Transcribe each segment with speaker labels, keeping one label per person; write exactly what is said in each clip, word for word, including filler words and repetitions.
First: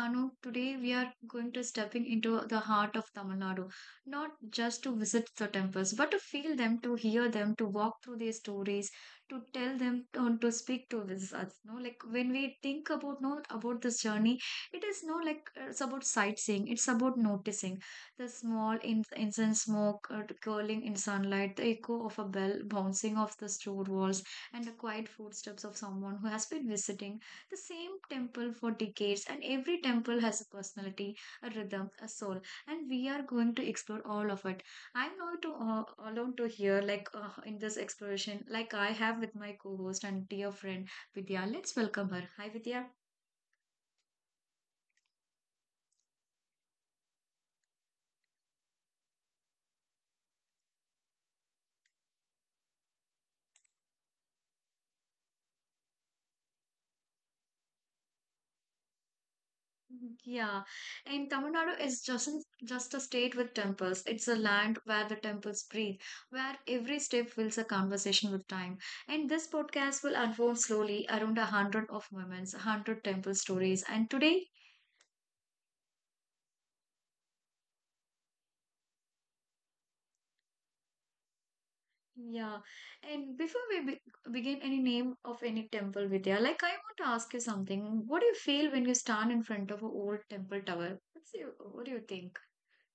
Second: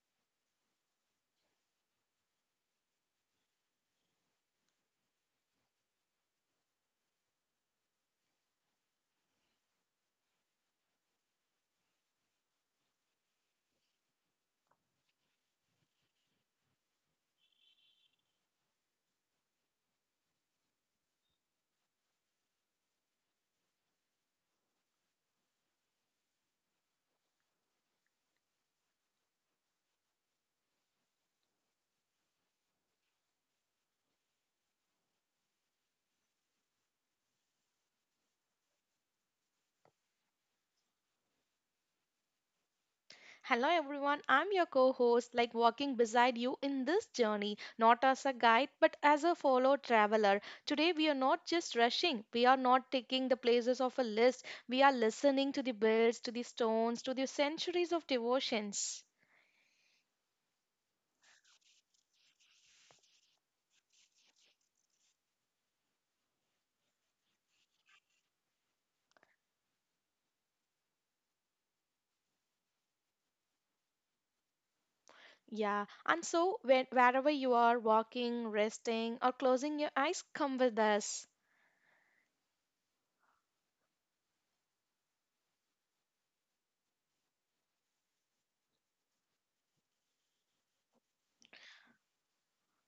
Speaker 1: Danu. Today we are going to stepping into the heart of Tamil Nadu, not just to visit the temples, but to feel them, to hear them, to walk through their stories, to tell them, to, to speak to us. No, like when we think about no about this journey, it is no like uh, it's about sightseeing. It's about noticing the small in, incense smoke uh, curling in sunlight, the echo of a bell bouncing off the store walls, and the quiet footsteps of someone who has been visiting the same temple for decades, and every temple has a personality, a rhythm, a soul, and we are going to explore all of it. I'm not to, uh, alone to hear, like uh, in this exploration, like I have with my co host and dear friend Vidya. Let's welcome her. Hi, Vidya.
Speaker 2: Hello everyone, I'm your co host, like walking beside you in this journey, not as a guide but as a fellow traveler. Today we are not just rushing, we are not taking the places of a list, we are listening to the birds, to the stones, to the centuries of devotions.
Speaker 1: Mhm. Yeah, and Tamil Nadu is just just a state with temples. It's a land where the temples breathe, where every step feels a conversation with time. And this podcast will unfold slowly around a hundred of moments, a hundred temple stories. And today,
Speaker 2: Yeah, and so when, wherever you are walking, resting, or closing your eyes, come with us.
Speaker 1: yeah, and before we be begin any name of any temple, Vidya, like I want to ask you something. What do you feel when you stand in front of an old temple tower? What's your, what do you think,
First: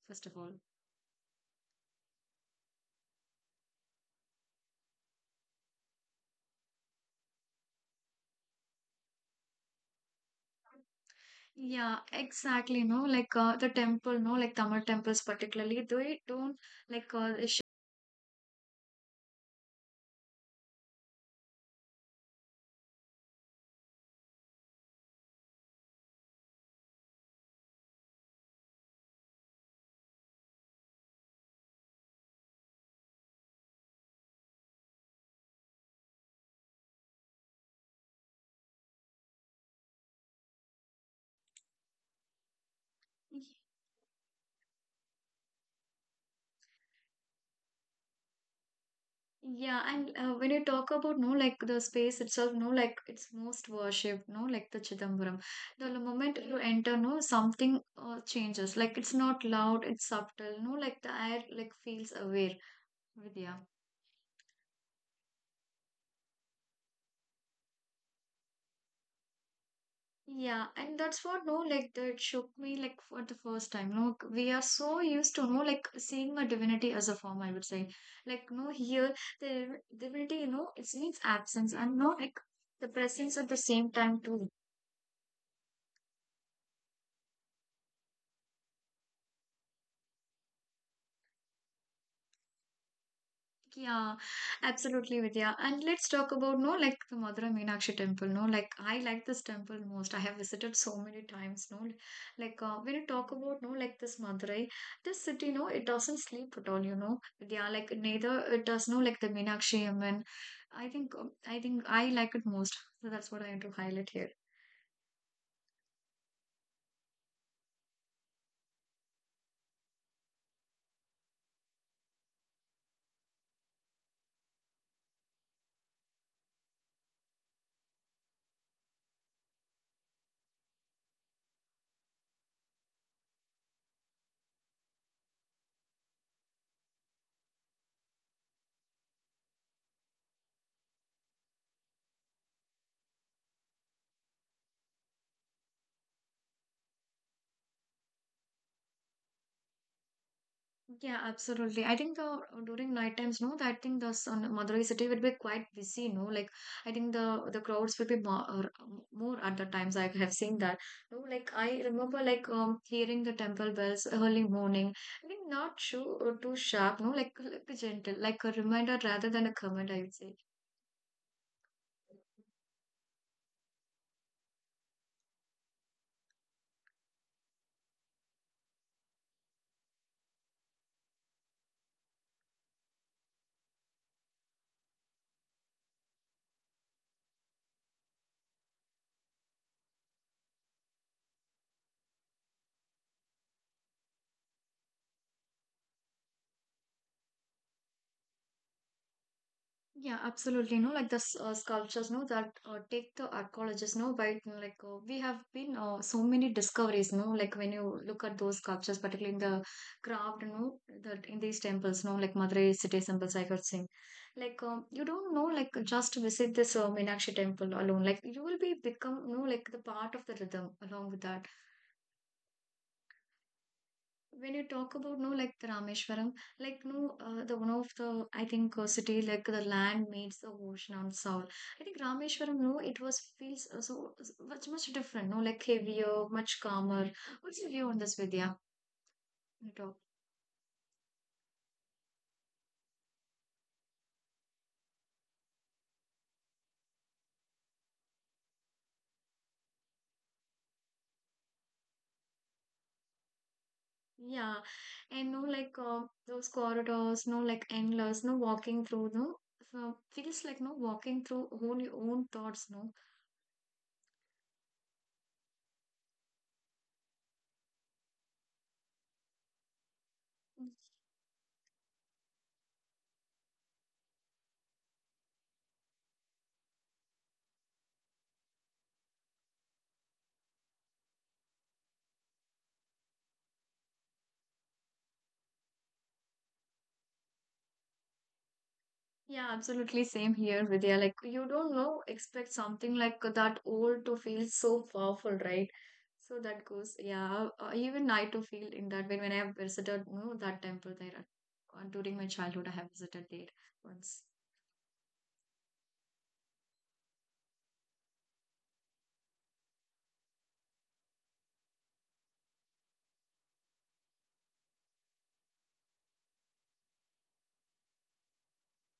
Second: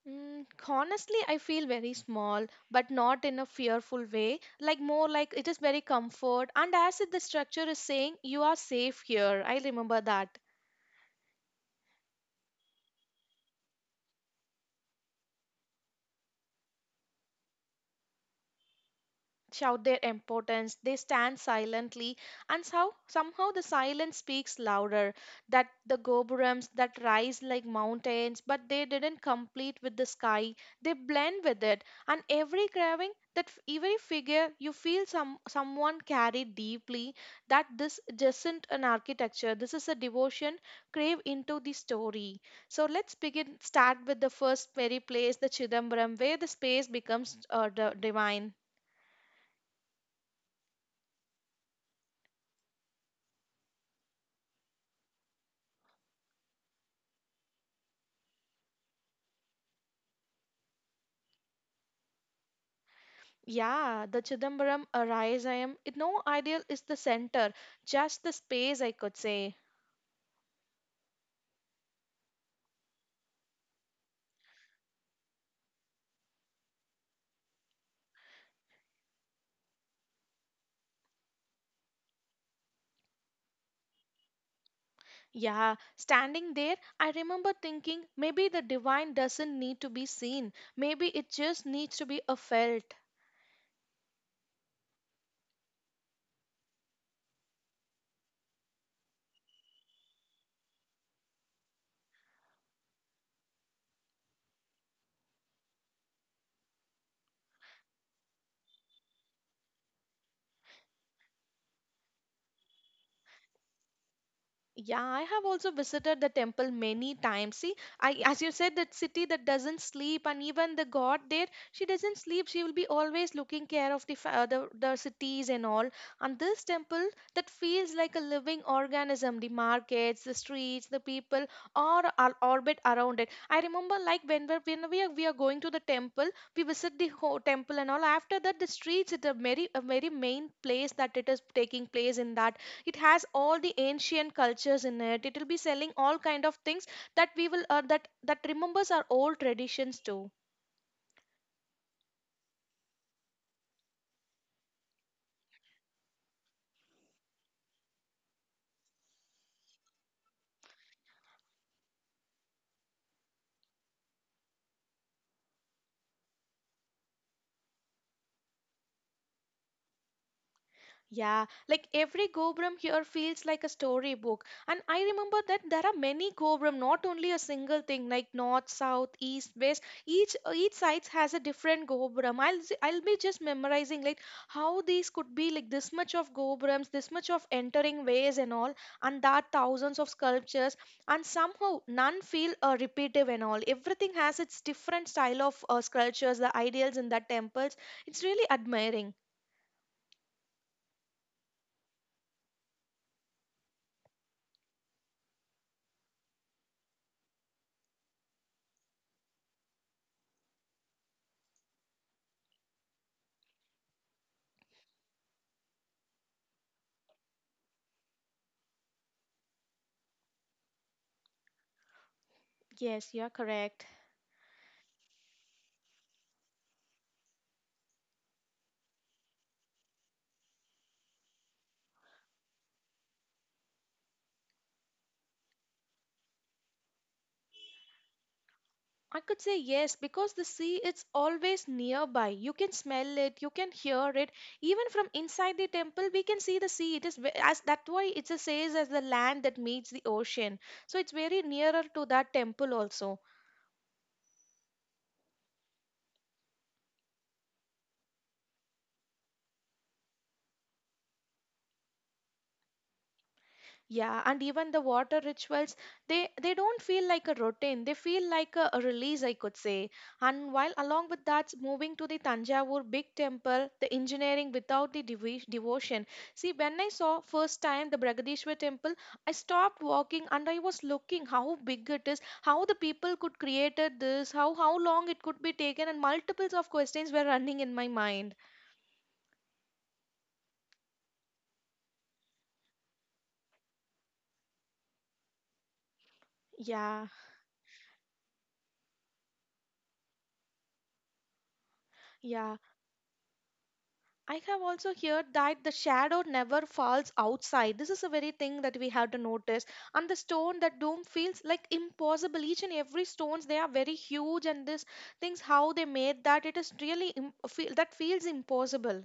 Speaker 1: first of
Speaker 2: Mm,
Speaker 1: all?
Speaker 2: honestly, I feel very small, but not in a fearful way. Like more like it is very comfort. And as if the structure is saying, you are safe here. I remember that.
Speaker 1: Yeah, exactly. No, like uh, the temple, no, like Tamil temples particularly, they don't like uh, they sh-
Speaker 2: Shout their importance. They stand silently, and so, somehow the silence speaks louder. That the gopurams that rise like mountains, but they didn't complete with the sky. They blend with it, and every carving that f- every figure you feel some someone carried deeply. That this isn't an architecture. This is a devotion crave into the story. So let's begin. Start with the first very place, the Chidambaram, where the space becomes uh, d- divine.
Speaker 1: yeah, and uh, when you talk about no, like the space itself, no, like it's most worshipped, no, like the Chidambaram. The moment you enter, no, something uh, changes. Like it's not loud, it's subtle, no, like the air like feels aware. Vidya.
Speaker 2: Yeah, the Chidambaram arise I am. It, no ideal is the center, just the space, I could say.
Speaker 1: Yeah, and that's what no like that shook me like for the first time. No, we are so used to no like seeing a divinity as a form. I would say like no here the divinity you know it means absence and no like the presence at the same time too.
Speaker 2: Yeah, standing there, I remember thinking maybe the divine doesn't need to be seen. Maybe it just needs to be a felt.
Speaker 1: Yeah, absolutely, Vidya. And let's talk about no, like the Madurai Meenakshi temple. No, like I like this temple most. I have visited so many times. No, like uh, when you talk about no, like this Madurai, this city, no, it doesn't sleep at all. You know, Vidya. Like neither it does. No, like the Meenakshi Amman. I think um, I think I like it most. So that's what I want to highlight here.
Speaker 2: Yeah, I have also visited the temple many times. See, I as you said, that city that doesn't sleep, and even the god there, she doesn't sleep. She will be always looking care of the fa- uh, the, the cities and all. And this temple that feels like a living organism. The markets, the streets, the people, all are orbit around it. I remember like when we're, when we are we are going to the temple, we visit the whole temple and all. After that, the streets is a very a very main place that it is taking place in that it has all the ancient cultures in it it will be selling all kind of things that we will uh, that that remembers our old traditions too.
Speaker 1: Yeah, absolutely. I think the during night times, no, I think the sun, Madurai city will be quite busy, no. Like I think the the crowds will be more or, um, more at the times. I have seen that. No, like I remember like um hearing the temple bells early morning. I think not too too sharp, no, like, like gentle, like a reminder rather than a comment. I would say.
Speaker 2: Yeah, like every Gobram here feels like a storybook. And I remember that there are many Gobram, not only a single thing like north, south, east, west. Each each side has a different Gobram. I'll s- I'll be just memorizing like how these could be like this much of Gobrams, this much of entering ways and all, and that thousands of sculptures. And somehow none feel uh, repetitive and all. Everything has its different style of uh, sculptures, the ideals in the temples. It's really admiring.
Speaker 1: Yeah, absolutely. No, like the s- uh, sculptures, no, that uh, take the archaeologists, no, by like uh, we have been uh, so many discoveries, no, like when you look at those sculptures, particularly in the craft, no, that in these temples, no, like Madurai city temples, I could sing. Like um, you don't know, like just visit this uh, Meenakshi temple alone, like you will be become, no, like the part of the rhythm along with that
Speaker 2: Yes, you're correct.
Speaker 1: when you talk about no like the Rameshwaram, like no uh, the one of the I think uh, city like the land meets the ocean on soul. I think Rameshwaram, no, it was feels uh, so so much much different, no, like heavier, much calmer. What's your view on this, Vidya?
Speaker 2: I could say
Speaker 1: You
Speaker 2: yes
Speaker 1: talk.
Speaker 2: because the sea is always nearby. You can smell it, you can hear it. Even from inside the temple, we can see the sea. It is ve- as that why it says as the land that meets the ocean. So it's very nearer to that temple also.
Speaker 1: Yeah, and no like uh, those corridors, no like endless, no walking through, no. Uh, feels like no walking through whole your own thoughts, no.
Speaker 2: Yeah, and even the water rituals, they they don't feel like a routine. They feel like a, a release, I could say. And while along with that, moving to the Tanjavur big temple, the engineering without the devi- devotion. See, when I saw first time the Bragadishwar temple, I stopped walking and I was looking how big it is, how the people could created this, how how long it could be taken, and multiples of questions were running in my mind.
Speaker 1: Yeah, absolutely. Same here, Vidya. Like, you don't know, expect something like that old to feel so powerful, right? So that goes,
Speaker 2: Yeah,
Speaker 1: yeah. Uh, even I to feel in that way when I have visited, you know, that temple there uh, during my
Speaker 2: yeah.
Speaker 1: childhood. I have visited there once.
Speaker 2: I have also heard that the shadow never falls outside. This is a very thing that we have to notice. And the stone, that dome feels like impossible. Each and every stones, they are very huge, and this things how they made that it is really im- feel that feels impossible.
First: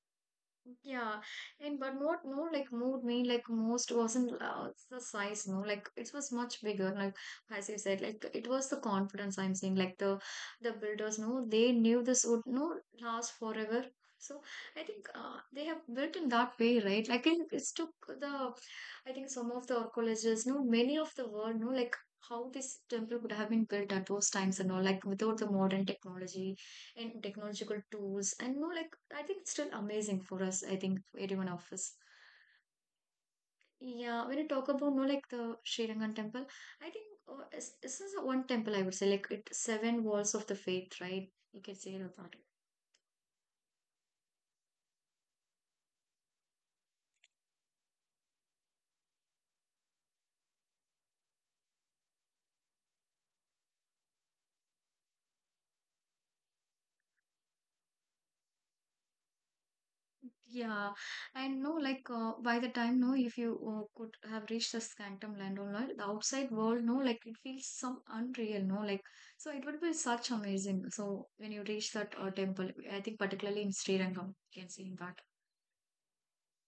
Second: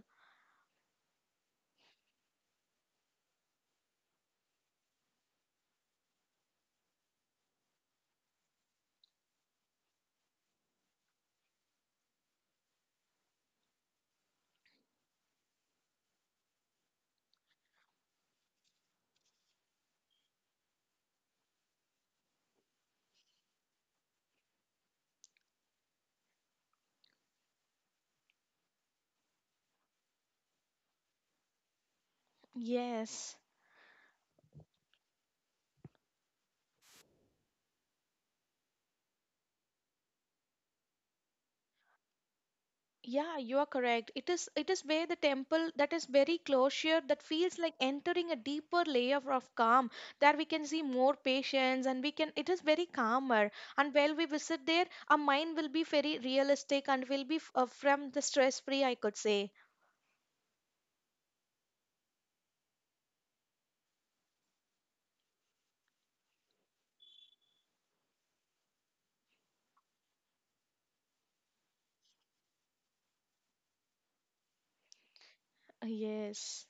Speaker 1: Yeah, and but more, no, like more mean like most wasn't uh, the size, no, like it was much bigger. Like as you said, like it was the confidence I'm saying Like the the builders, no, they knew this would no last forever. So I think uh, they have built in that way, right? Like it, it's took the, I think some of the archaeologists, no, many of the world, no, like how this temple could have been built at those times and all, like without the modern technology and technological tools and no like I think it's still amazing for us I think for everyone of us
Speaker 2: Yes.
Speaker 1: yeah when you talk about no like the sri rangan temple I think uh, it's- this is one temple I would say like it seven walls of the faith right you can say about that
Speaker 2: Yeah, you are correct. It is it is where the temple that is very closure that feels like entering a deeper layer of calm. There we can see more patience and we can it is very calmer. And while we visit there, our mind will be very realistic and will be f- uh, from the stress free, I could say.
Speaker 1: yeah and no like uh, by the time no if you uh, could have reached the scantum land or not the outside world no like it feels some unreal no like so it would be such amazing so when you reach that uh, temple I think particularly in sri rangam you can see
Speaker 2: Yes.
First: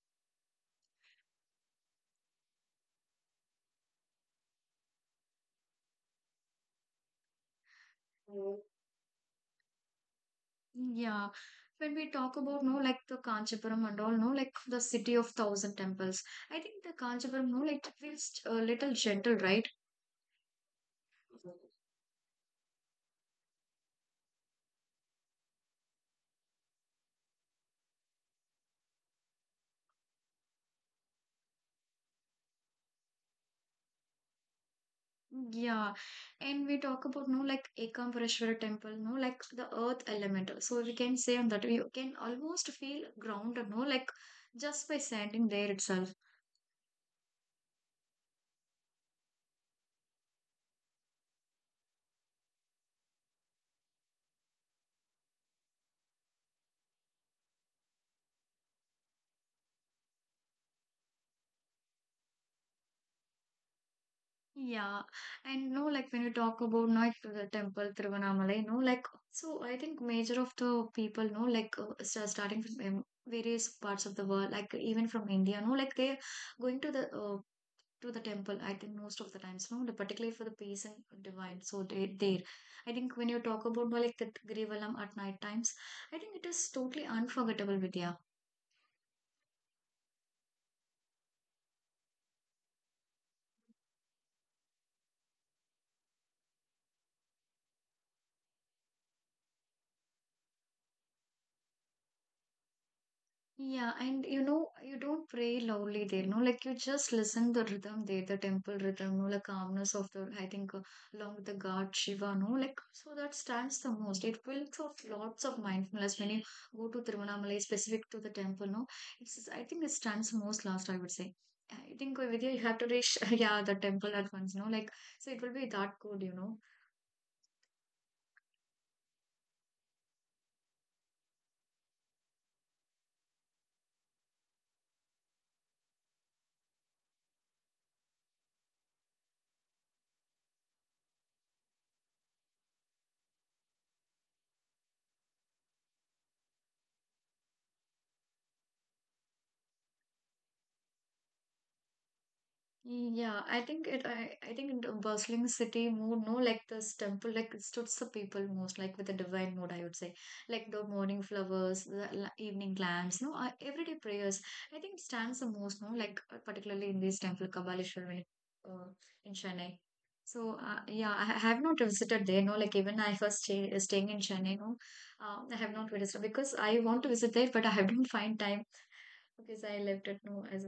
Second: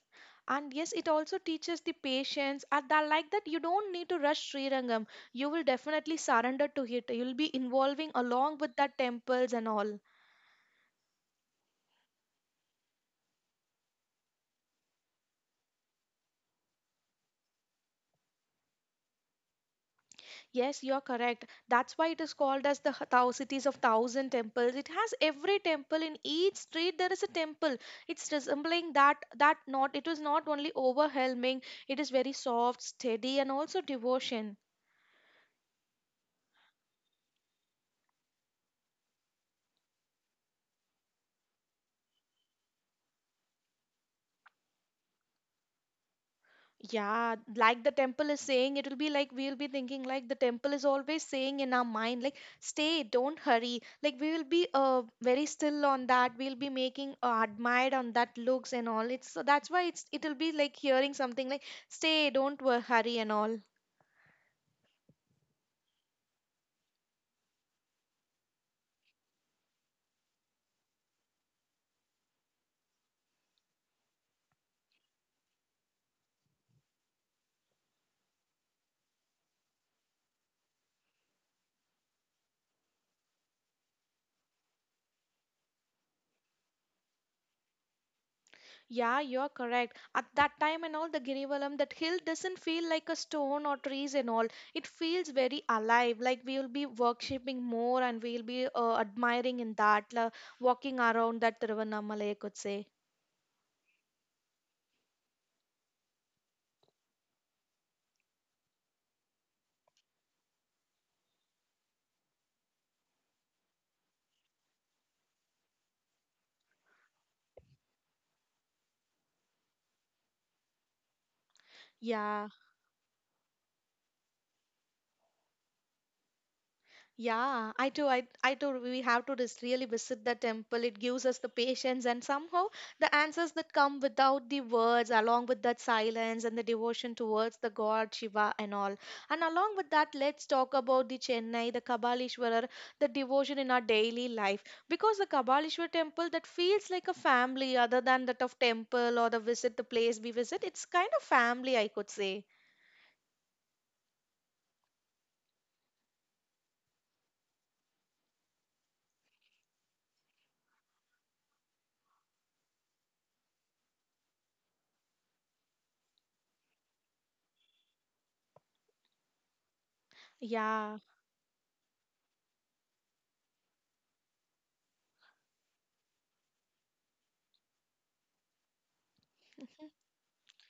Speaker 2: And yes, it also teaches the patience. At that, like that, you don't need to rush Sri Rangam. You will definitely surrender to it. You'll be involving along
Speaker 1: that
Speaker 2: with that temples and all.
Speaker 1: Yeah, when we talk about no like the Kanchipuram and all no like the city of thousand temples, I think the Kanchipuram no like it feels a little gentle, right?
Speaker 2: Yes, you're correct. That's why it is called as the h- thou cities of thousand temples. It has every temple in each street. There is a temple. It's resembling that that not. It is not only overwhelming. It is very soft, steady, and also devotion.
Speaker 1: Yeah, and we talk about no like Ekampareshwara temple, no like the earth elemental. So we can say on that we can almost feel grounded, no like just by standing there itself.
Speaker 2: Yeah, like the temple is saying, it will be like we'll be thinking like the temple is always saying in our mind, like, stay, don't hurry. Like we will be uh very still on that. We'll be making uh, admired on that looks and all. It's so that's why it's it'll be like hearing something like stay, don't wo- hurry and all.
Speaker 1: Yeah, and no, like when you talk about no, like, the temple Tiruvannamalai, no, like so I think major of the people, no, like uh, sta- starting from um, various parts of the world, like even from India, no, like they going to the uh, to the temple. I think most of the times, no, the- particularly for the peace and divine. So they there, I think when you talk about no, like the Grivalam at night times, I think it is totally unforgettable, Vidya.
Speaker 2: Yeah, you're correct. At that time and all, the Girivalam, that hill doesn't feel like a stone or trees and all. It feels very alive. Like we will be worshipping more and we'll be uh, admiring in that, la walking around that Tiruvannamalai, I could say.
Speaker 1: Yeah, and you know, you don't pray loudly there, no, like you just listen the rhythm there, the temple rhythm, no, like calmness of the, I think, uh, along with the God Shiva, no, like so that stands the most. It builds up lots of mindfulness when you go to Tiruvannamalai, specific to the temple, no, it's I think it stands most last, I would say. I think uh,
Speaker 2: Yeah.
Speaker 1: Vidya, you have to reach, yeah, the temple at once, no, like so it will be that good, you know.
Speaker 2: Yeah, I do. I, I do. We have to just really visit the temple. It gives us the patience and somehow the answers that come without the words, along with that silence and the devotion towards the god Shiva and all. And along with that, let's talk about the Chennai, the Kabalishwarar, the devotion in our daily life. Because the Kabalishwar temple that feels like a family other than that of temple or the visit, the place we visit, it's kind of family, I could say.
Speaker 1: Yeah, I think it. I, I think in the bustling city mood, no, like this temple, like it suits the people most, like with the divine mood, I would say, like the morning flowers, the la- evening lamps, no, uh, everyday prayers. I think it stands the most, no, like uh, particularly in this temple, Kabaleshwar, uh, in Chennai. So, uh,
Speaker 2: Yeah.
Speaker 1: yeah, I ha- have not visited there, no, like even I was stay, staying in Chennai, no, uh, I have not visited because I want to visit there, but I have not find time because I left it, no, as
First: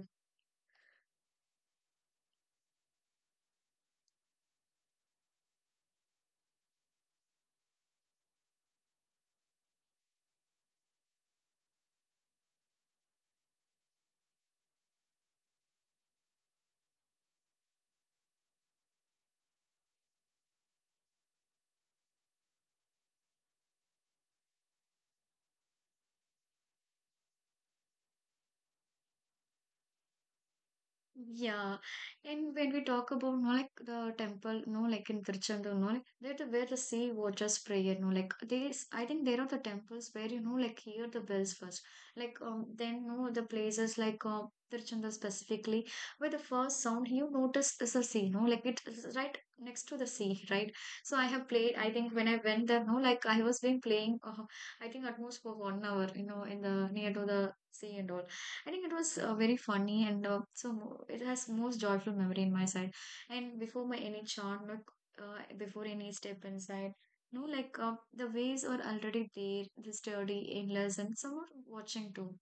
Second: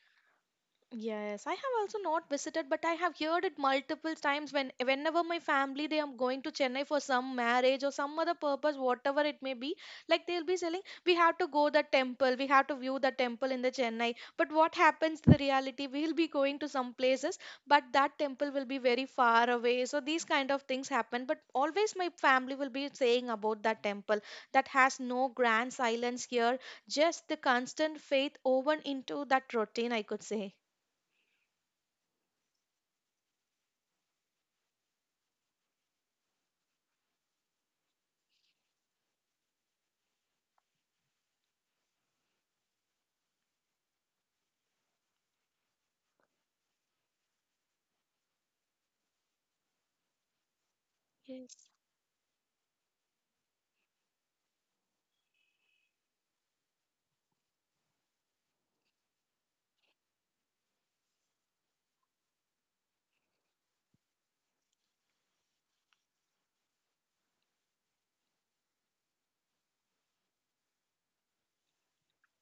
Speaker 2: Yes, I have also not visited, but I have heard it multiple times when whenever my family they are going to Chennai for some marriage or some other purpose, whatever it may be, like they'll be saying, we have to go the temple, we have to view the temple in the Chennai. But what happens to the reality? We'll be going to some places, but that temple will be very far away. So these kind of things happen. But always my family will be saying about that temple that has no grand silence here, just the constant faith woven into that routine, I could say.
Speaker 1: Yeah, and when we talk about no like the temple, no like in Tiruchendur, no like they to where the sea waters prayer, no like these. I think there are the temples where you know like hear the bells first, like um then no the places like uh, Tiruchendur specifically where the first sound you notice is the sea, no like it is right next to the sea, right? So I have
Speaker 2: Yes.
Speaker 1: played. I think when I went there, no like I was been playing. Uh, I think at most for one hour, you know, in the near to the sea and all. I think it was uh, very funny and uh, so mo- it has most joyful memory in my side. And before my any chant, not uh, before any step inside, no, like uh, the waves are already there, the sturdy, endless, and some watching too.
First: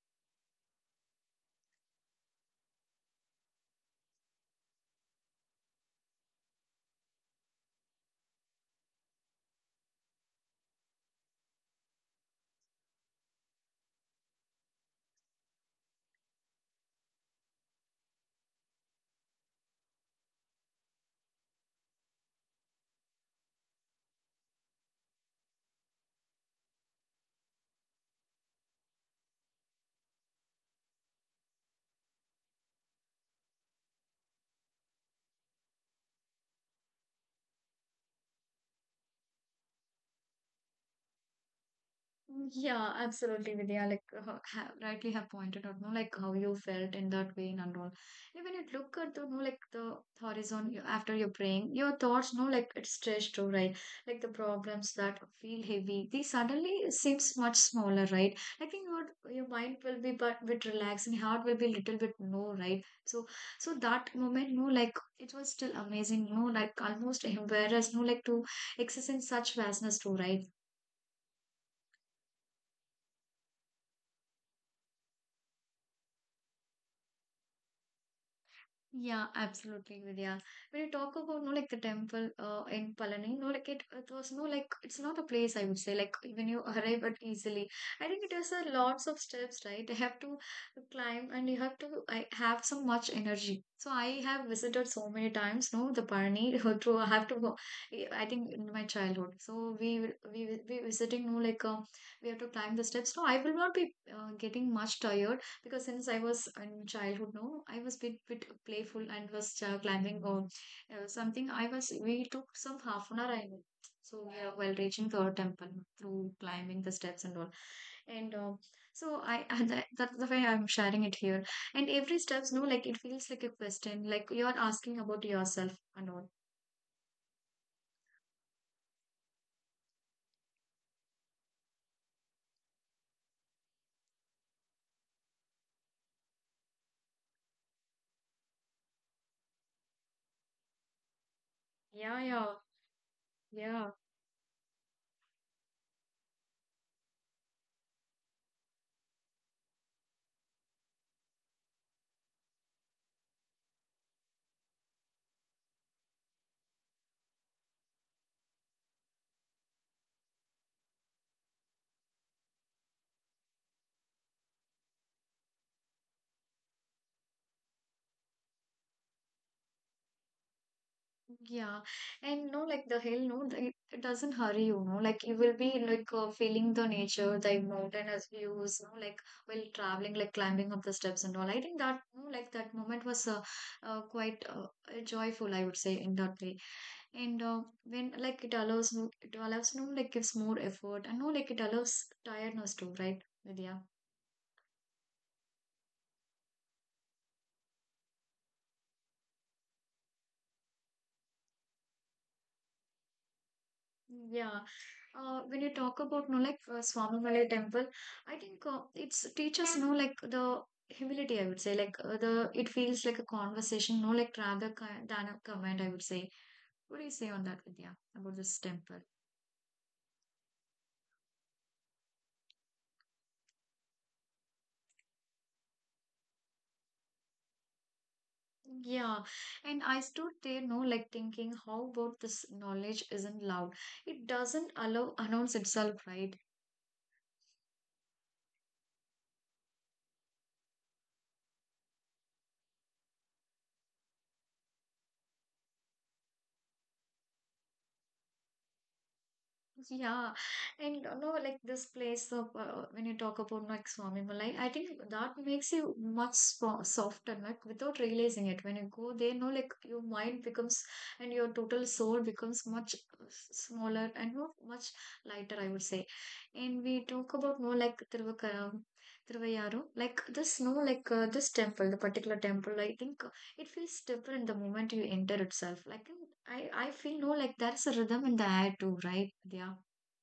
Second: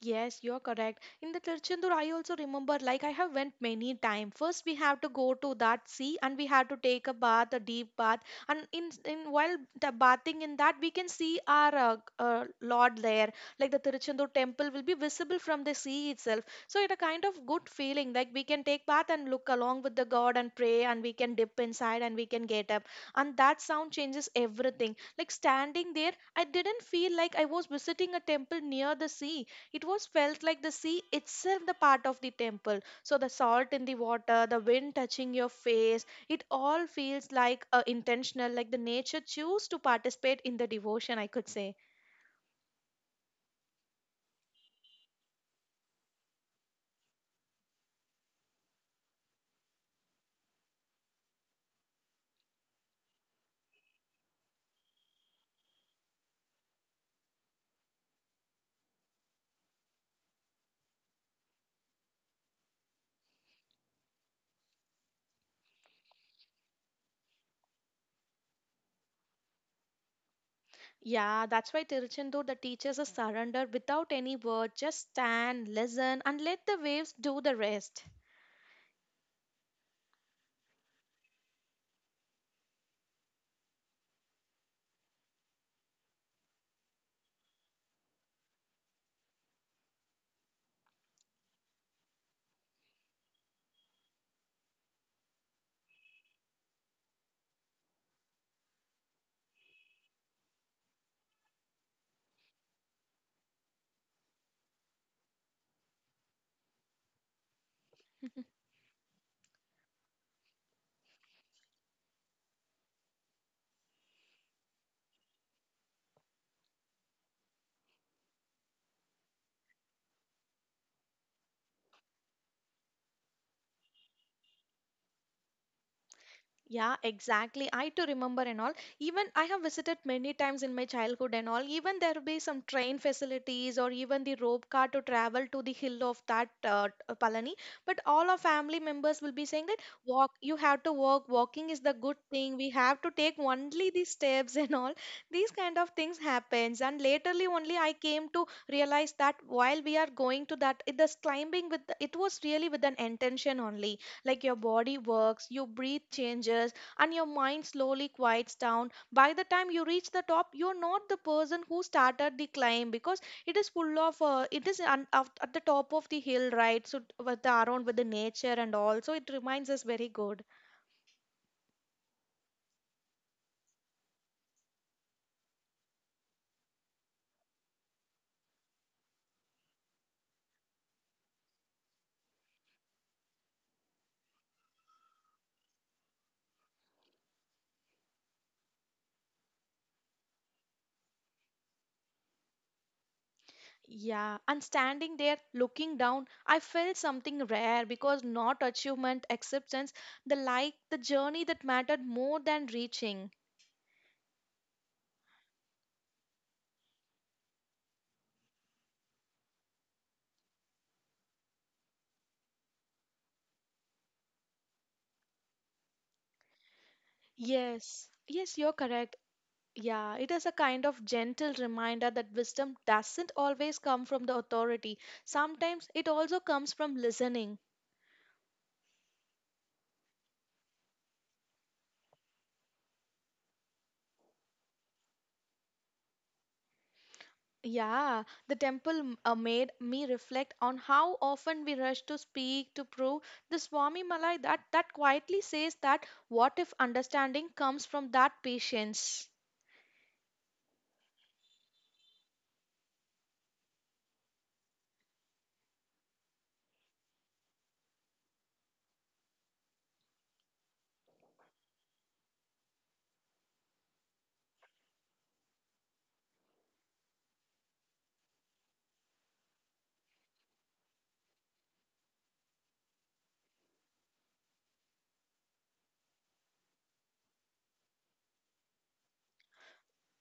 Speaker 2: Yes, you're correct. In the Tirchendur, I also remember like I have went many time. First, we have to go to that sea and we have to take a bath, a deep bath. And in in while the bathing in that, we can see our uh, uh, Lord there. Like the Tirchendur temple will be visible from the sea itself. So it a kind of good feeling. Like we can take bath and look along with the God and pray, and we can dip inside and we can get up. And that sound changes everything. Like standing there, I didn't feel like I was visiting a temple near the sea. It was felt like the sea itself the part of the temple. So the salt in the water, the wind touching your face, it all feels like uh, intentional, like the nature choose to participate in the devotion, I could say.
Speaker 1: Yeah, absolutely, Vidya. Like, uh, ha rightly have pointed out, no, like how you felt in that vein and all. And when you look at the, no, like the horizon you- after you're praying, your thoughts, no, like it's stretched to, right? Like the problems that feel heavy, they suddenly seems much smaller, right? I think your your mind will be but bit relaxed and heart will be little bit no, right? So, so that moment, no, like it was still amazing, no, like almost embarrassed, no, like to exercise in such vastness too, right?
Speaker 2: Yeah, that's why Tiruchendur, the teaches us surrender without any word. Just stand, listen, and let the waves do the rest.
Speaker 1: Yeah, absolutely, Vidya. When you talk about no like the temple uh, in Palani, no like it, it was no like it's not a place I would say like when you arrive at easily. I think it has a lots of steps, right? You have to climb and you have to I have so much energy. So I have visited so many times, no, the Palani through I have to go. I think in my childhood. So we will- we will be visiting no like uh, we have to climb the steps. No, I will not be uh, getting much tired because since I was in childhood, no, I was bit bit playful and was uh, climbing or uh, something. I was we took some half an hour. I mean, so yeah, while reaching the temple through climbing the steps and all, and uh, so I and that, that's the way I'm sharing it here. And every steps, no, like it feels like a question, like you are asking about yourself and all.
Speaker 2: Yeah, exactly. I too remember and all. Even I have visited many times in my childhood and all. Even there will be some train facilities or even the rope car to travel to the hill of that uh, t- uh, Palani. But all our family members will be saying that walk, you have to walk. Walking is the good
Speaker 1: Yeah, yeah,
Speaker 2: thing. We have to take only
Speaker 1: yeah.
Speaker 2: the steps and all. These kind of things happens. And laterly only I came to realize that while we are going to that, it, this climbing with the, it was really with an intention only like your body works, your breath changes, and your mind slowly quiets down. By the time you reach the top, you're not the person who started the climb because it is full of, uh, it is un- of, at the top of the hill, right? So, t- with the, around with the nature and all. So, it reminds us very good.
Speaker 1: Yeah, and no, like the hill, no, the- it doesn't hurry you, no, like you will be like uh, feeling the nature, the mountainous views, no, like while traveling, like climbing up the steps and all. I think that, no, like that moment was uh, uh, quite uh, uh, joyful, I would say, in that way. And uh, when like it allows, no, it allows, no, like gives more effort, and no, like it allows tiredness too, right, Vidya?
Speaker 2: Yeah, and standing there looking down, I felt something rare because not achievement, acceptance, the like, the journey that mattered more than reaching.
Speaker 1: Yeah, uh, when you talk about no like uh, Swamimalai temple, I think uh, it's teaches no like the humility. I would say like uh, the it feels like a conversation, no like rather ki- than a comment. I would say. What do you say on that, Vidya,
Speaker 2: Yes,
Speaker 1: about this
Speaker 2: yes, you're
Speaker 1: temple?
Speaker 2: correct. Yeah, it is a kind of gentle reminder that wisdom doesn't always come from the authority. Sometimes it also comes from listening.
Speaker 1: Yeah, and I stood there, no like thinking, how about this knowledge isn't loud? It doesn't allow announce itself, right?
Speaker 2: Yeah, the temple m- uh, made me reflect on how often we rush to speak to prove. The Swami Malai that that quietly says that what if understanding comes from that patience.
Speaker 1: Yeah, and you know, like this place of uh, when you talk about like Swami Malai, I think that makes you much spo- softer, like without realizing it. When you go there, no, like your mind becomes and your total soul becomes much uh, s- smaller and no, much lighter, I would say. And we talk about no, like Tiruvakara, Tiruvayaro, like this, no, like uh, this temple, the particular temple, I think uh, it feels different the moment you enter itself. Like I, I feel no, like there's a rhythm in the air too, right? Yeah.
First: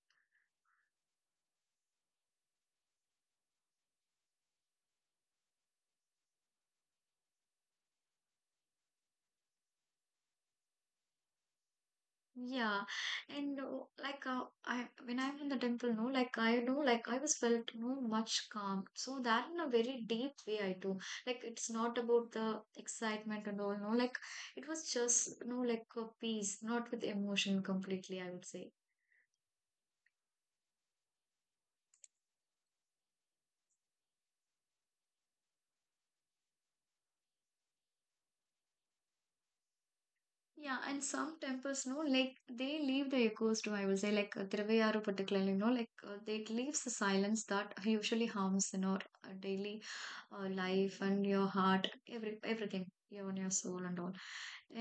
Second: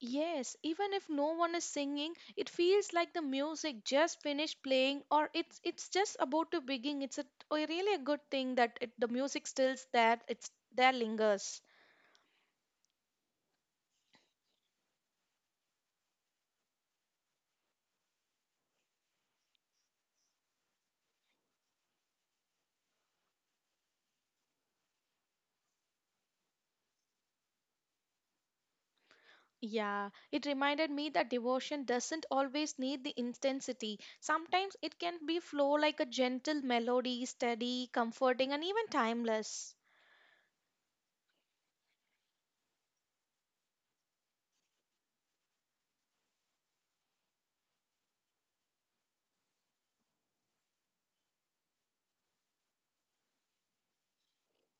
Speaker 2: Yes, even if no one is singing, it feels like the music just finished playing or it's it's just about to begin. It's a, a really a good thing that it, the music stills there, it's there lingers.
Speaker 1: Yeah, and uh, like uh, I when I'm in the temple, no, like I know, like I was felt no much calm. So that in a very deep way, I do. Like it's not about the excitement and all, no. Like it was just no, like a peace, not with emotion completely. I would say.
Speaker 2: Yeah, it reminded me that devotion doesn't always need the intensity. Sometimes it can be flow like a gentle melody, steady, comforting, and even timeless.
Speaker 1: Yeah, and some temples, no, like they leave the echoes too. I will say, like uh, Thiruvayur particularly, no, like uh, they leaves the silence that usually harms in our uh, daily uh, life and your heart every everything even your soul and all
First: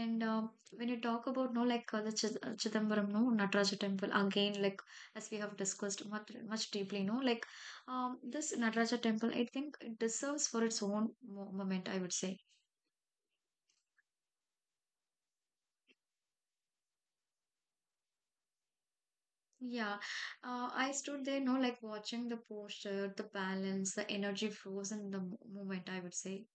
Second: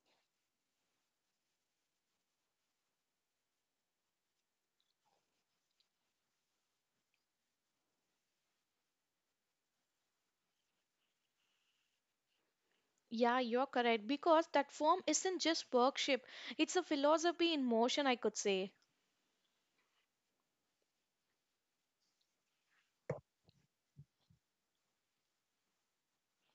Speaker 1: and uh, when you talk about no like uh, the Chid- uh, chidambaram no Nataraja temple again like as we have discussed much much deeply no like um, this Nataraja temple I think it deserves for its own mo- moment I would say.
Speaker 2: Yeah, you're correct because that form isn't just worship, it's a philosophy in motion, I could say.
Speaker 1: Yeah, uh, I stood there no like watching the posture, the balance, the energy flows in the mo- moment I would say.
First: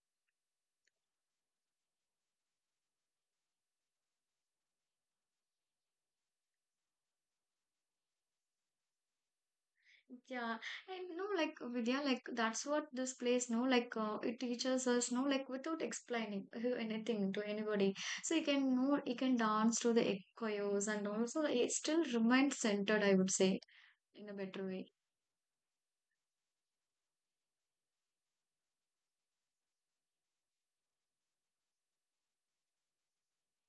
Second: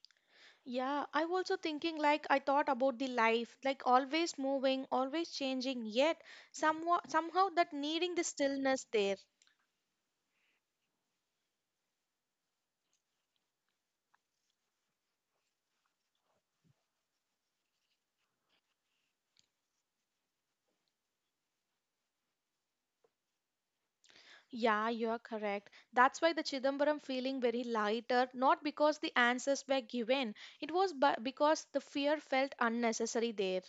Speaker 2: Yeah, I also thinking like I thought about the life, like always moving, always changing, yet somehow somehow that needing the stillness there.
Speaker 1: Yeah, and no, like Vidya, like that's what this place, no, like uh, it teaches us, no, like without explaining who- anything to anybody. So you can know, you can dance to the echoes, and also it still remains centered, I would say, in a better way.
Speaker 2: Yeah, you are correct. That's why the Chidambaram feeling very lighter, not because the answers were given. It was bu- because the fear felt unnecessary there.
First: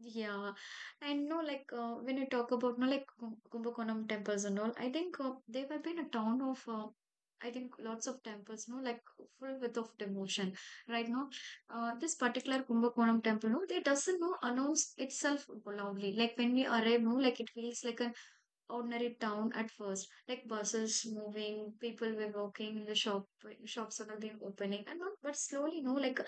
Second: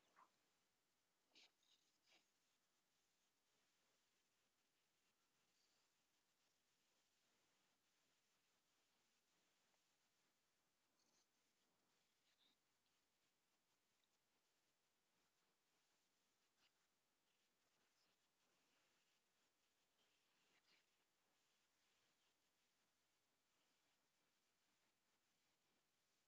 Speaker 1: Yeah, and no, like uh, when you talk about no, like Kum- Kumbakonam temples and all, I think uh, they have been a town of, uh, I think lots of temples, no, like full with of devotion, right? No, uh, this particular Kumbakonam temple, no, they doesn't no announce itself loudly. Like when we arrive, no, like it feels like an ordinary town at first, like buses moving, people were walking, the shop shops are being opening, and all, but slowly, no, like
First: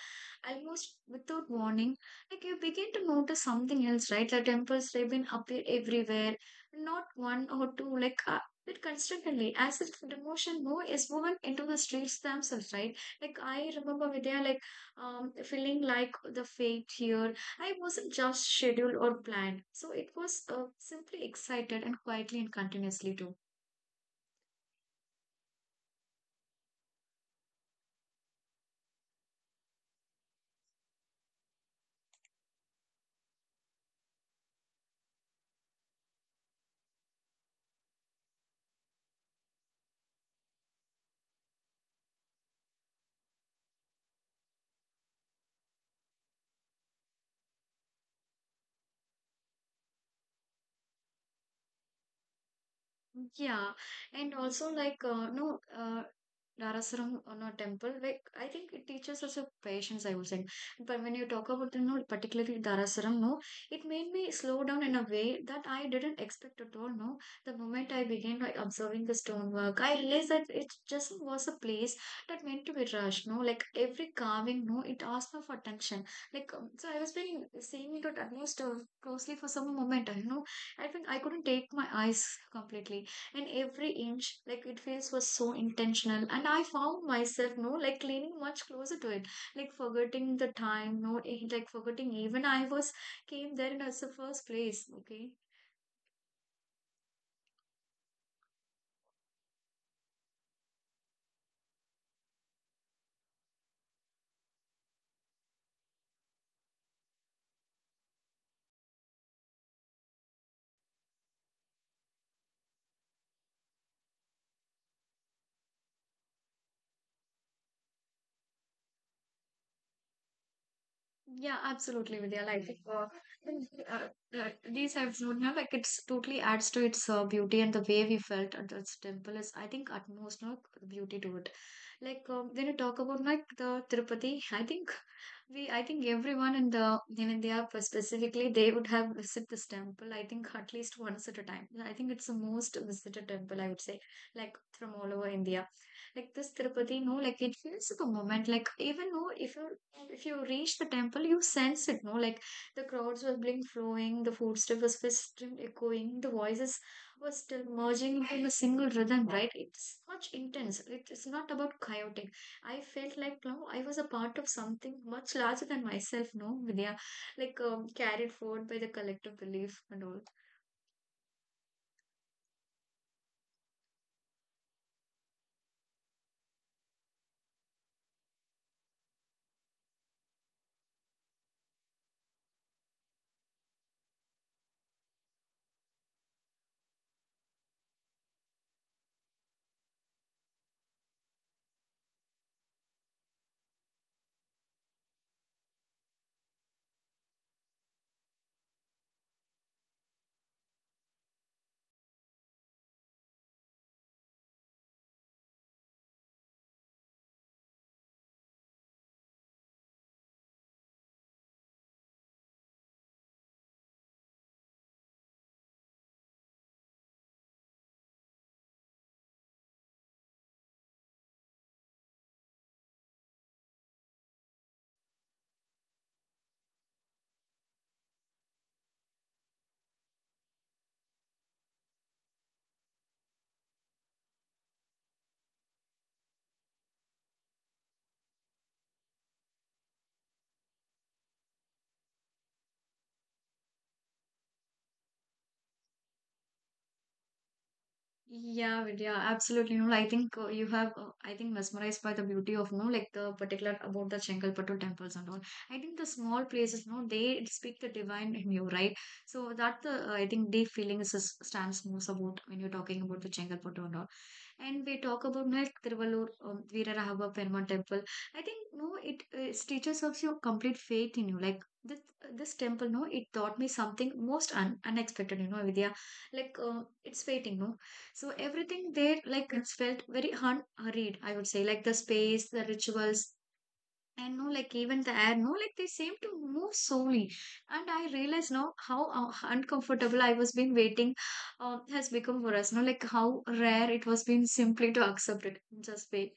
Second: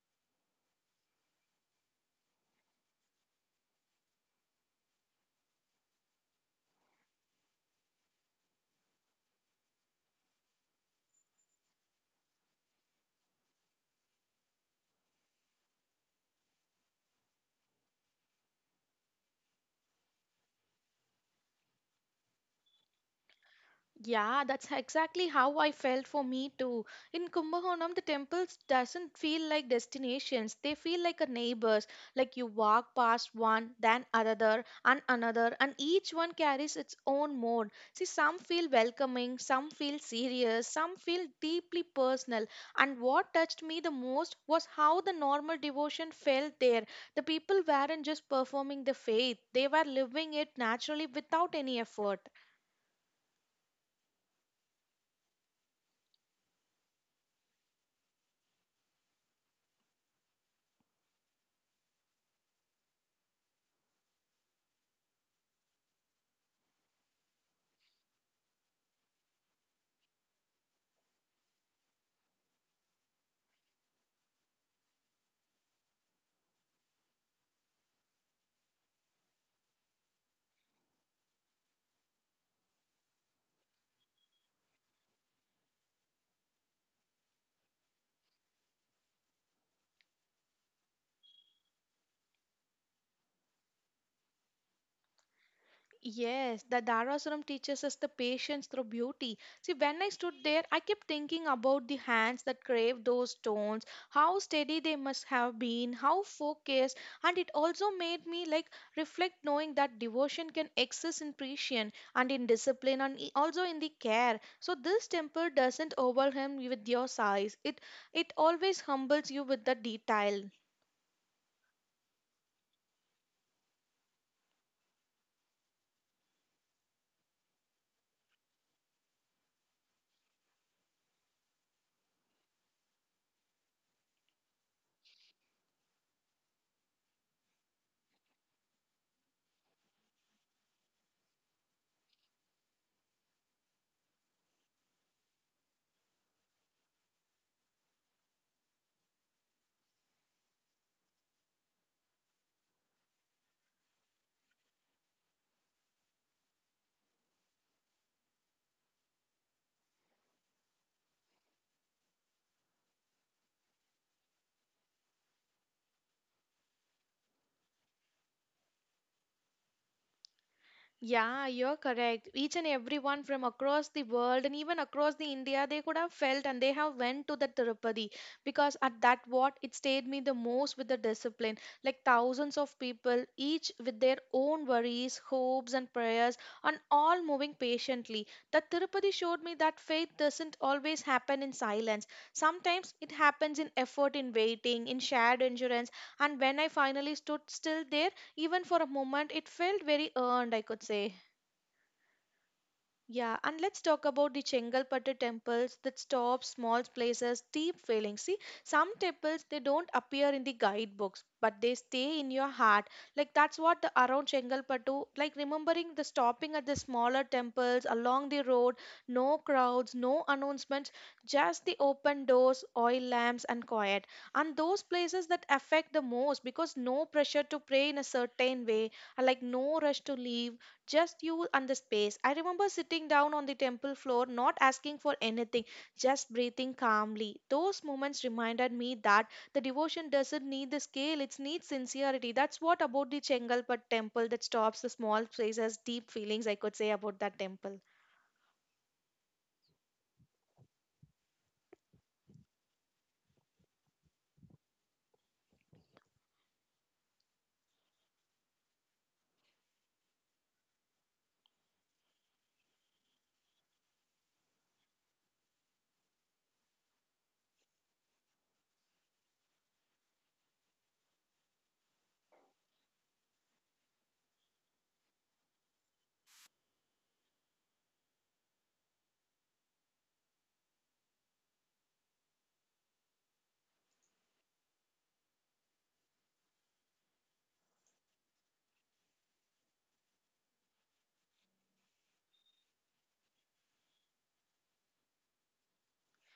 Speaker 1: almost without warning like you begin to notice something else, right? The temples they've been appear everywhere, not one or two, like uh, but constantly, as if the motion more, is woven into the streets themselves, right? Like I remember Vidya, like um, feeling like the fate here. I wasn't just scheduled or planned, so it was uh, simply excited and quietly and continuously too.
Speaker 2: Yeah, that's exactly how I felt for me too. In Kumbakonam, the temples doesn't feel like destinations. They feel like a neighbors. Like you walk past one, then another, and another, and each one carries its own mode. See, some feel welcoming, some feel serious, some feel deeply personal. And what touched me the most was how the normal devotion felt there. The people weren't just performing the faith; they were living it naturally without any effort.
Speaker 1: Yeah, and also like uh, no uh, Darasaram or not temple. Like I think it teaches us a patience. I would say, but when you talk about the no, particularly Darasaram, no, it made me slow down in a way that I didn't expect at all. No, the moment I began like observing the stonework, I realized that it just was a place that meant to be rushed. No, like every carving, no, it asked me for attention. Like um, so, I was being seeing it at least uh, closely for some moment. I know I think I couldn't take my eyes completely and every inch like it feels was so intentional, and I found myself no like leaning much closer to it, like forgetting the time no eh, like forgetting even I was came there in as the first place, okay.
Speaker 2: Yes, the Dharasuram teaches us the patience through beauty. See, when I stood there, I kept thinking about the hands that carved those stones, how steady they must have been, how focused, and it also made me like reflect knowing that devotion can exist in precision and in discipline and i- also in the care. So this temple doesn't overwhelm you with your size. It it always humbles you with the detail.
Speaker 1: Yeah, absolutely, Vidya. Like, uh, and, uh, uh, these have you know, like it's totally adds to its uh, beauty, and the way we felt at this temple is, I think, utmost no beauty to it. Like um, when you talk about like the Tirupati, I think we, I think everyone in the in India specifically, they would have visited this temple. I think at least once at a time. I think it's the most visited temple, I would say, like from all over India. Like this Tirupati, no, like it feels the moment. Like even though if you if you reach the temple, you sense it, no? Like the crowds were being flowing, the footsteps were still echoing, the voices were still merging in a single rhythm, right? It's much intense. It, it's not about chaotic. I felt like no, I was a part of something much larger than myself, no, Vidya, like um, carried forward by the collective belief and all.
Speaker 2: Yeah, you're correct. Each and everyone from across the world and even across the India, they could have felt and they have went to the Tirupati because at that what it stayed me the most with the discipline. Like thousands of people, each with their own worries, hopes and prayers, and all moving patiently. The Tirupati showed me that faith doesn't always happen in silence. Sometimes it happens in effort, in waiting, in shared endurance. And when I finally stood still there, even for a moment it felt very earned, I could say. Yeah, and let's talk about the Chengalpattu temples that stop small places, deep feelings. See, some temples they don't appear in the guidebooks, but they stay in your heart. Like that's what the around Chengalpattu, like remembering the stopping at the smaller temples along the road, no crowds, no announcements, just the open doors, oil lamps, and quiet. And those places that affect the most because no pressure to pray in a certain way, and like no rush to leave just you and the space. I remember sitting down on the temple floor, not asking for anything, just breathing calmly. Those moments reminded me that the devotion doesn't need the scale, it needs sincerity. That's what about the Chengalpet temple that stops the small places, deep feelings I could say about that temple.
Speaker 1: Yeah, Vidya, absolutely. You know, I think uh, you have, uh, I think, mesmerized by the beauty of, you know, like the particular about the Chengalpattu temples and all. I think the small places, you know, they speak the divine in you, right? So that the, uh, I think, the feeling is, is- stands most about when you're talking about the Chengalpattu and all. And we talk about Nail Tiruvallur, um, Veeraragava Perumal Temple. I think, no, it, it teaches us your complete faith in you. Like, this, this temple, no, it taught me something most un- unexpected, you know, Vidya. Like, uh, it's fading, no? So everything there, like, it's felt very hun- hurried, I would say. Like, the space, the rituals, and no, like even the air, no, like they seem to move slowly. And I realized now how uh, uncomfortable I was been waiting uh, has become for us. No, like how rare it was been simply to accept it, just wait.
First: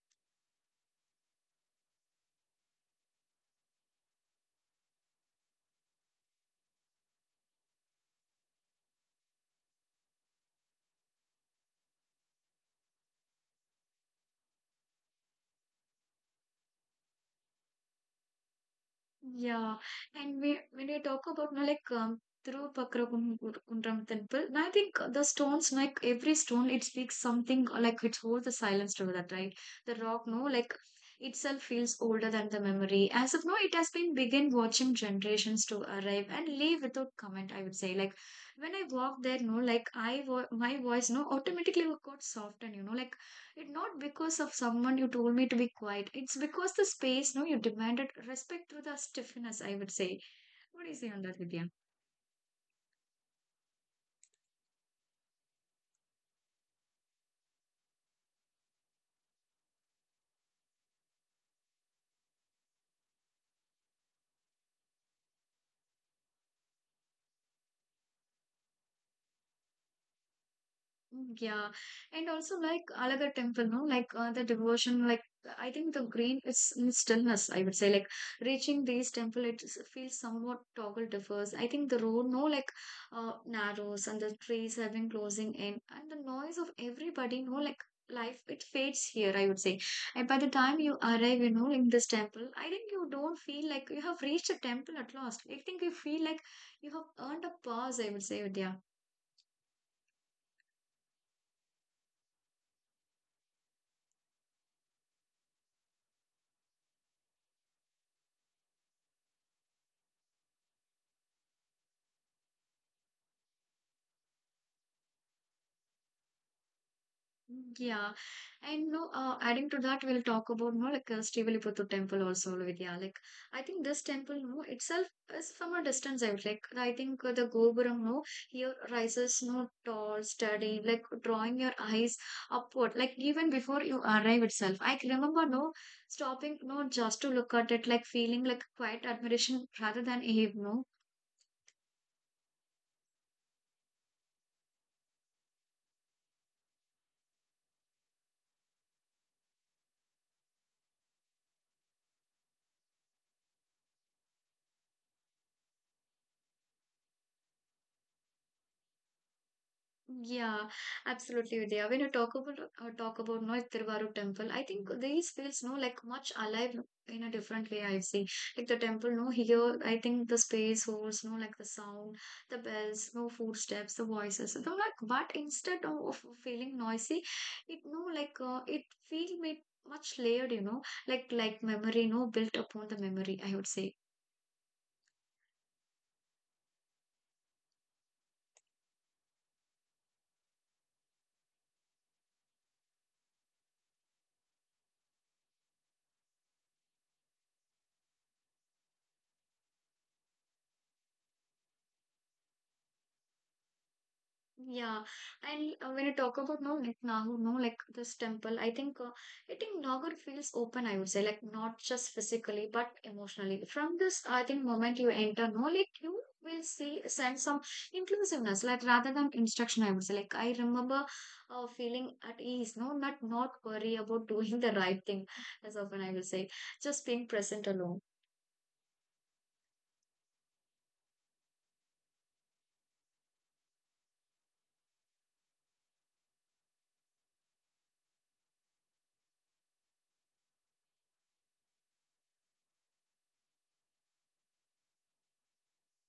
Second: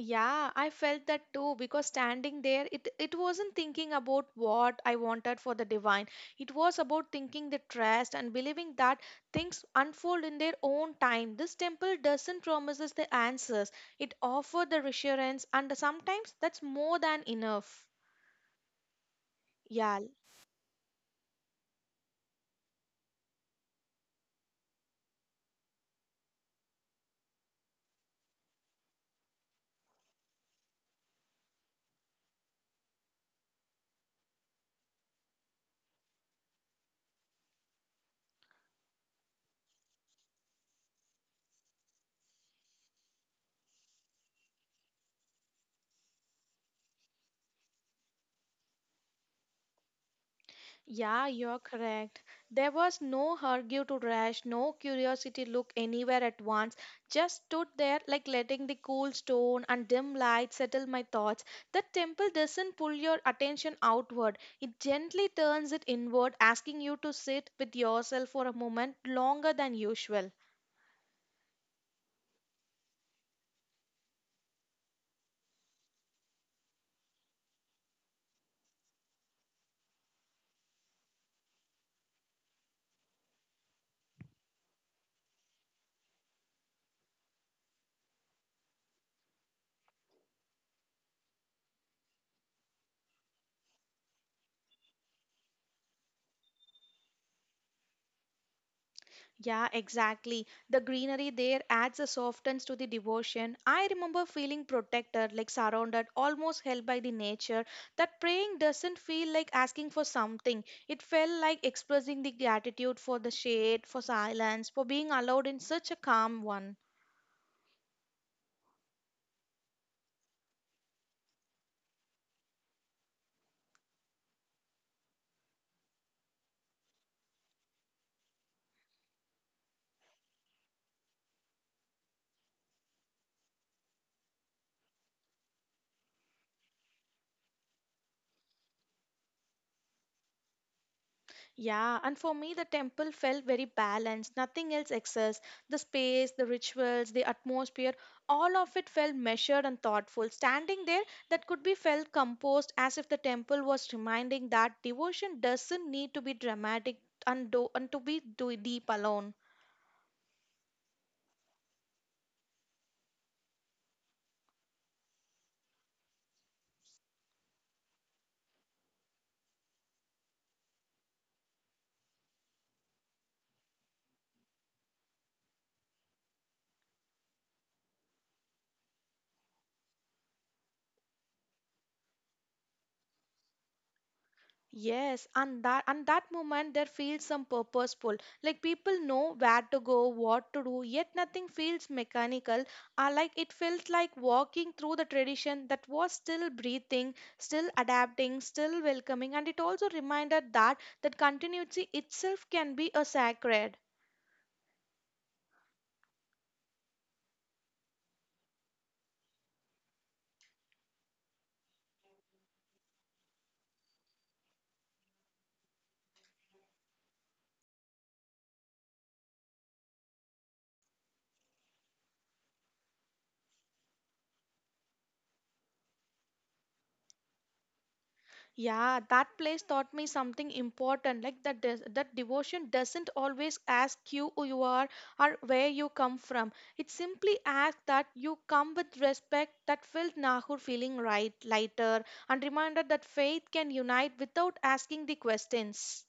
Speaker 2: Yeah, I felt that too because standing there, it, it wasn't thinking about what I wanted for the divine. It was about thinking the trust and believing that things unfold in their own time. This temple doesn't promise us the answers, it offers the reassurance, and sometimes that's more than enough.
Speaker 1: Yeah,
Speaker 2: Yeah.
Speaker 1: and we, when we talk about now, like um, Tirupakkarakunram temple, now I think the stones, like every stone, it speaks something uh, like it holds the silence to that, right? The rock, no, like itself feels older than the memory. As of now, it has been begin watching generations to arrive and leave without comment, I would say. Like when I walked there, no, like I, vo my voice, no, automatically got softened, you know, like it not because of someone you told me to be quiet. It's because the space, no, you demanded respect through the stiffness, I would say. What do you say on
Speaker 2: Yeah,
Speaker 1: that,
Speaker 2: you're
Speaker 1: Vidya?
Speaker 2: correct. There was no hurry to rush, no curiosity look anywhere at once. Just stood there, like letting the cool stone and dim light settle my thoughts. The temple doesn't pull your attention outward, it gently turns it inward, asking you to sit with yourself for a moment longer than usual.
Speaker 1: Mm. Yeah, and also like Alagar temple, no, like uh, the devotion, like I think the green is in stillness. I would say like reaching these temple, it s- feels somewhat toggle differs. I think the road, no, like uh, narrows and the trees have been closing in, and the noise of everybody, no, like life, it fades here. I would say, and by the time you arrive, you know, in this temple, I think you don't feel like you have reached a temple at last. I think you feel like you have earned a pause. I would say, Vidya.
Speaker 2: Yeah, exactly. The greenery there adds a softness to the devotion. I remember feeling protected, like surrounded, almost held by the nature. That praying doesn't feel like asking for something. It felt like expressing the gratitude for the shade, for silence, for being allowed in such a calm one.
Speaker 1: Yeah, and no, uh, adding to that, we'll talk about no like uh, Sriviliputtur temple also, Vidya. Like, I think this temple, no, itself is from a distance out. Like, I think uh, the Gopuram, no, here rises no tall, steady, like drawing your eyes upward. Like even before you arrive itself, I can remember no stopping, no, just to look at it, like feeling like quiet admiration rather than awe, no.
Speaker 2: Yeah, and for me, the temple felt very balanced. Nothing else excess. The space, the rituals, the atmosphere, all of it felt measured and thoughtful. Standing there, that could be felt composed as if the temple was reminding that devotion doesn't need to be dramatic and, do- and to be do- deep alone.
Speaker 1: Yeah, absolutely, Vidya. When you talk about uh, talk about no Tiruvaru temple, I think these feels no like much alive in a different way. I see like the temple. No, here I think the space holds no like the sound, the bells, no footsteps, the voices. No, like but instead of, of feeling noisy, it no like uh, it feel made much layered. You know, like like memory. No, built upon the memory. I would say.
Speaker 2: Yes, and that and that moment there feels some purposeful. Like people know where to go, what to do, yet nothing feels mechanical. Uh, like it felt like walking through the tradition that was still breathing, still adapting, still welcoming, and it also reminded that that continuity itself can be a sacred.
Speaker 1: Yeah, and uh, when you talk about no, like Nahur, no, like this temple, I think uh, I think Nahur feels open. I would say, like not just physically but emotionally. From this, I think moment you enter, no, like you will see sense some inclusiveness, like rather than instruction. I would say, like I remember uh, feeling at ease, no, not not worry about doing the right thing as often I will say, just being present alone.
Speaker 2: Yeah, that place taught me something important, like that des- that devotion doesn't always ask you who you are or where you come from. It simply asks that you come with respect that felt Nahur feeling right, lighter, and reminded that faith can unite without asking the questions.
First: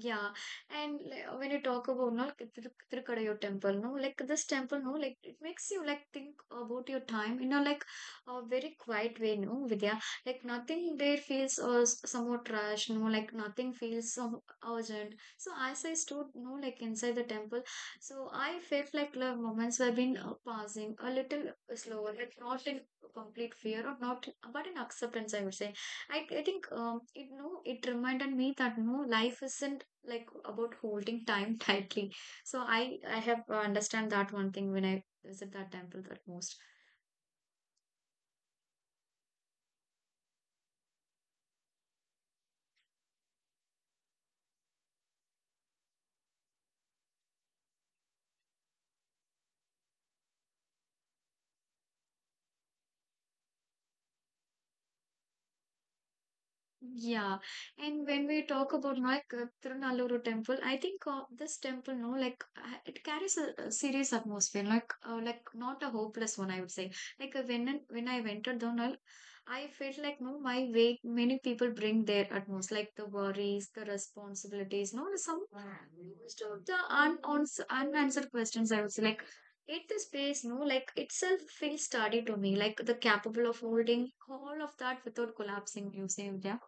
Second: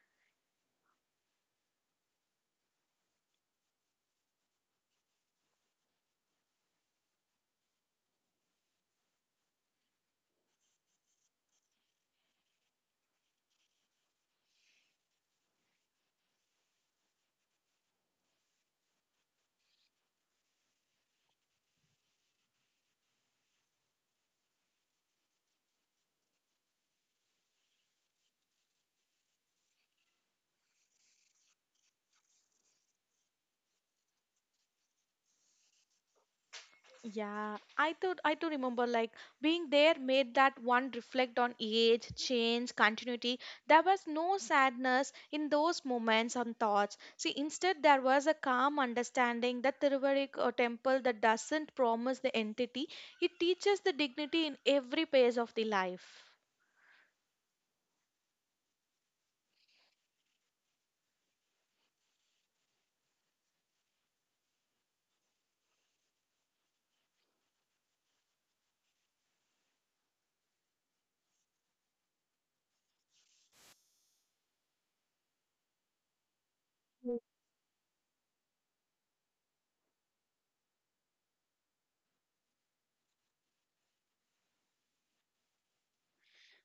Speaker 1: Yeah, and like, when you talk about no, like, Thir- Thirukadayur temple, no, like this temple, no, like it makes you like think about your time in a like a very quiet way, no, Vidya. Like nothing there feels uh, s- somewhat trash, no, like nothing feels so urgent. So as I stood, no, like inside the temple, so I felt like love moments were been uh, passing a little slower, like not in complete fear or not, but in acceptance, I would say I, I think um, it no it reminded me that no life isn't like about holding time tightly. So I I have uh, understand that one thing when I visit that temple the most.
Speaker 2: Yeah, I do. I do remember like being there made that one reflect on age, change, continuity. There was no sadness in those moments and thoughts. See, instead there was a calm understanding that Tiruvaric uh, temple that doesn't promise the entity. It teaches the dignity in every phase of the life.
Speaker 1: Yeah, and when we talk about like uh, Tirunallur temple, I think uh, this temple, no, like uh, it carries a, a serious atmosphere, like uh, like not a hopeless one, I would say. Like uh, when I- when I entered Donal, I felt like no, my way. Many people bring their utmost, like the worries, the responsibilities, no, some most of the un uns- unanswered questions. I would say, like at the space, no, like itself feels sturdy to me, like the capable of holding all of that without collapsing. You say, yeah.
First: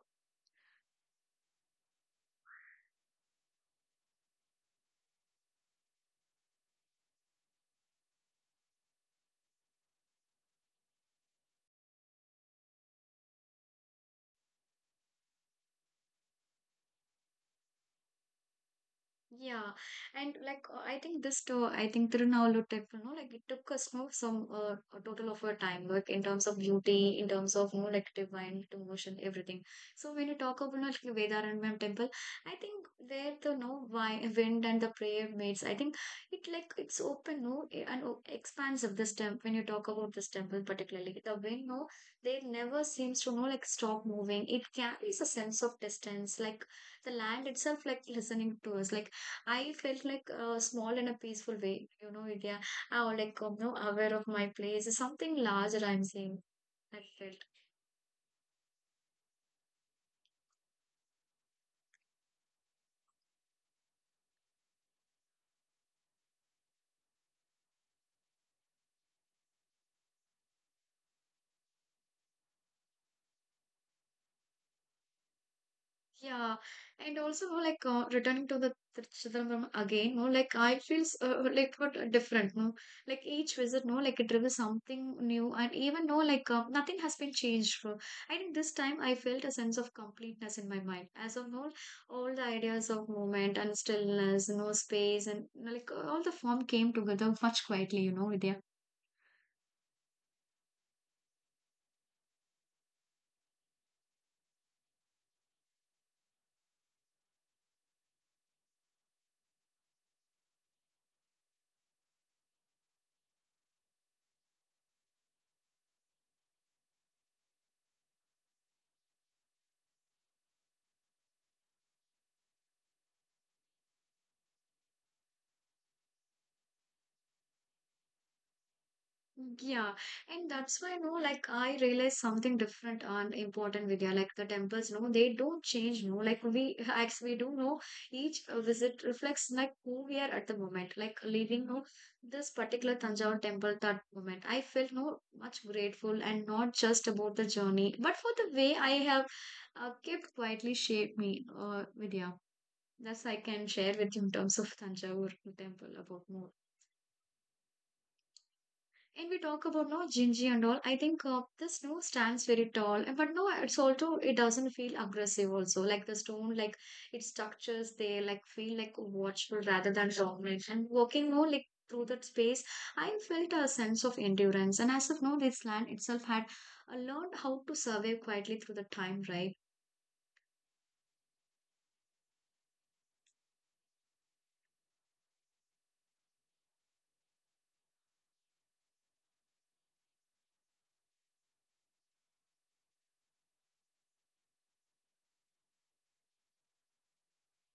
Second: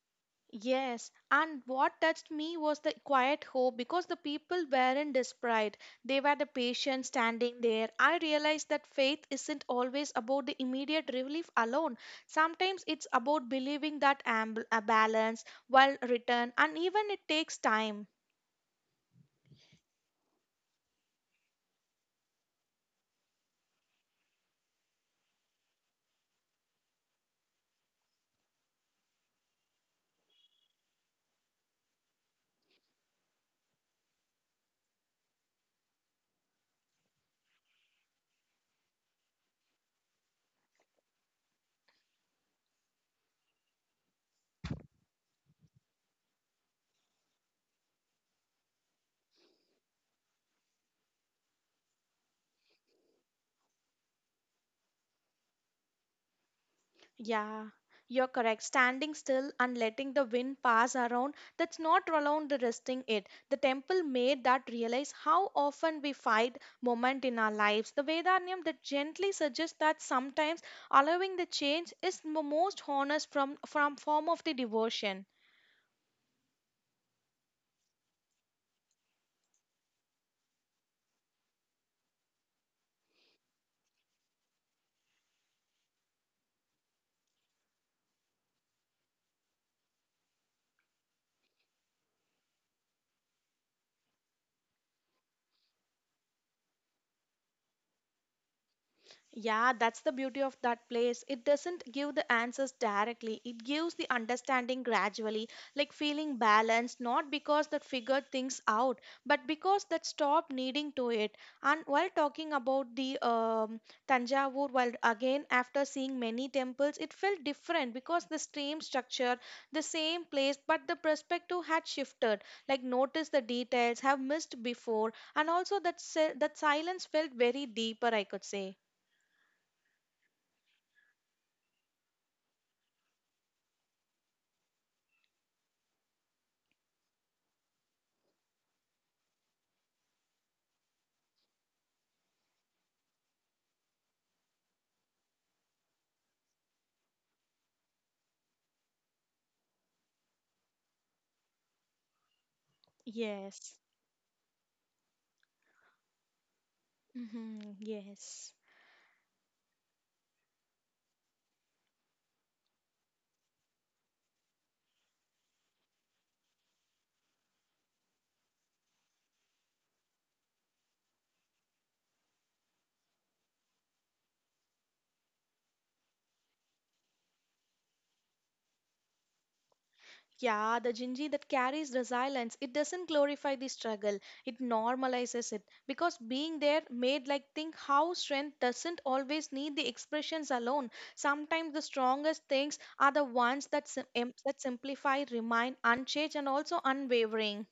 Speaker 2: Yes, and what touched me was the quiet hope because the people weren't desperate. They were the patient standing there. I realized that faith isn't always about the immediate relief alone. Sometimes it's about believing that amb- a balance will return, and even it takes time.
Speaker 1: Yeah, and like uh, I think this too, I think Tirunavalu temple, no, like it took us no some uh, a total of a time, like in terms of beauty, in terms of no like divine devotion, everything. So when you talk about no, like Vedaranyam temple, I think there the no wi- wind and the prayer maids, I think it like it's open, no, eh, and o- expands of this temple. When you talk about this temple particularly, the wind, no, they never seems to no like stop moving. It carries a sense of distance, like the land itself, like listening to us, like. I felt like uh, small in a peaceful way, you know, yeah. I was like, um, no aware of my place. Something larger I'm seeing. I felt.
Speaker 2: Yeah, you're correct. Standing still and letting the wind pass around, that's not around the resting it. The temple made that realize how often we fight moment in our lives. The Vedanyam that gently suggests that sometimes allowing the change is the most honest from from form of the devotion.
Speaker 1: Yeah, and also more like uh, returning to the Tir- Chidambaram again, more like I feels uh, uh, like what uh, different, no? Like each visit, no, like it reveals something new, and even no, like uh, nothing has been changed. uh, I think this time I felt a sense of completeness in my mind, as of all, all the ideas of movement and stillness, no space, and like uh, all the form came together much quietly, you know, Vidya.
Speaker 2: Yeah, that's the beauty of that place. It doesn't give the answers directly, it gives the understanding gradually, like feeling balanced, not because that figured things out, but because that stopped needing to it. And while talking about the um, Tanjavur, while again after seeing many temples, it felt different because the same structure, the same place, but the perspective had shifted. Like, notice the details have missed before, and also that, si- that silence felt very deeper, I could say.
Speaker 1: Yeah, and that's why, no, like I realized something different and important, Vidya. Like the temples, no, they don't change, no. Like we, as we do know, each uh, visit reflects like who we are at the moment. Like leaving, no, this particular Tanjore temple that moment, I felt no much grateful and not just about the journey, but for the way I have uh, kept quietly shaped me, uh, Vidya. That's I can
Speaker 2: Yes.
Speaker 1: share with you in terms of Tanjore temple about more.
Speaker 2: Hmm. Yes.
Speaker 1: And we talk about no Gingy and all. I think uh, the snow stands very tall, and- but no, it's also it doesn't feel aggressive. Also, like the stone, like its structures, they like feel like watchful rather than dominant. And walking more like through that space, I felt a sense of endurance. And as of now, this land itself had uh, learned how to survive quietly through the time, right?
Speaker 2: Yeah, the Jinji that carries resilience, it doesn't glorify the struggle, it normalizes it. Because being there made like think how strength doesn't always need the expressions alone. Sometimes the strongest things are the ones that, sim- em- that simplify, remain unchanged, and also unwavering.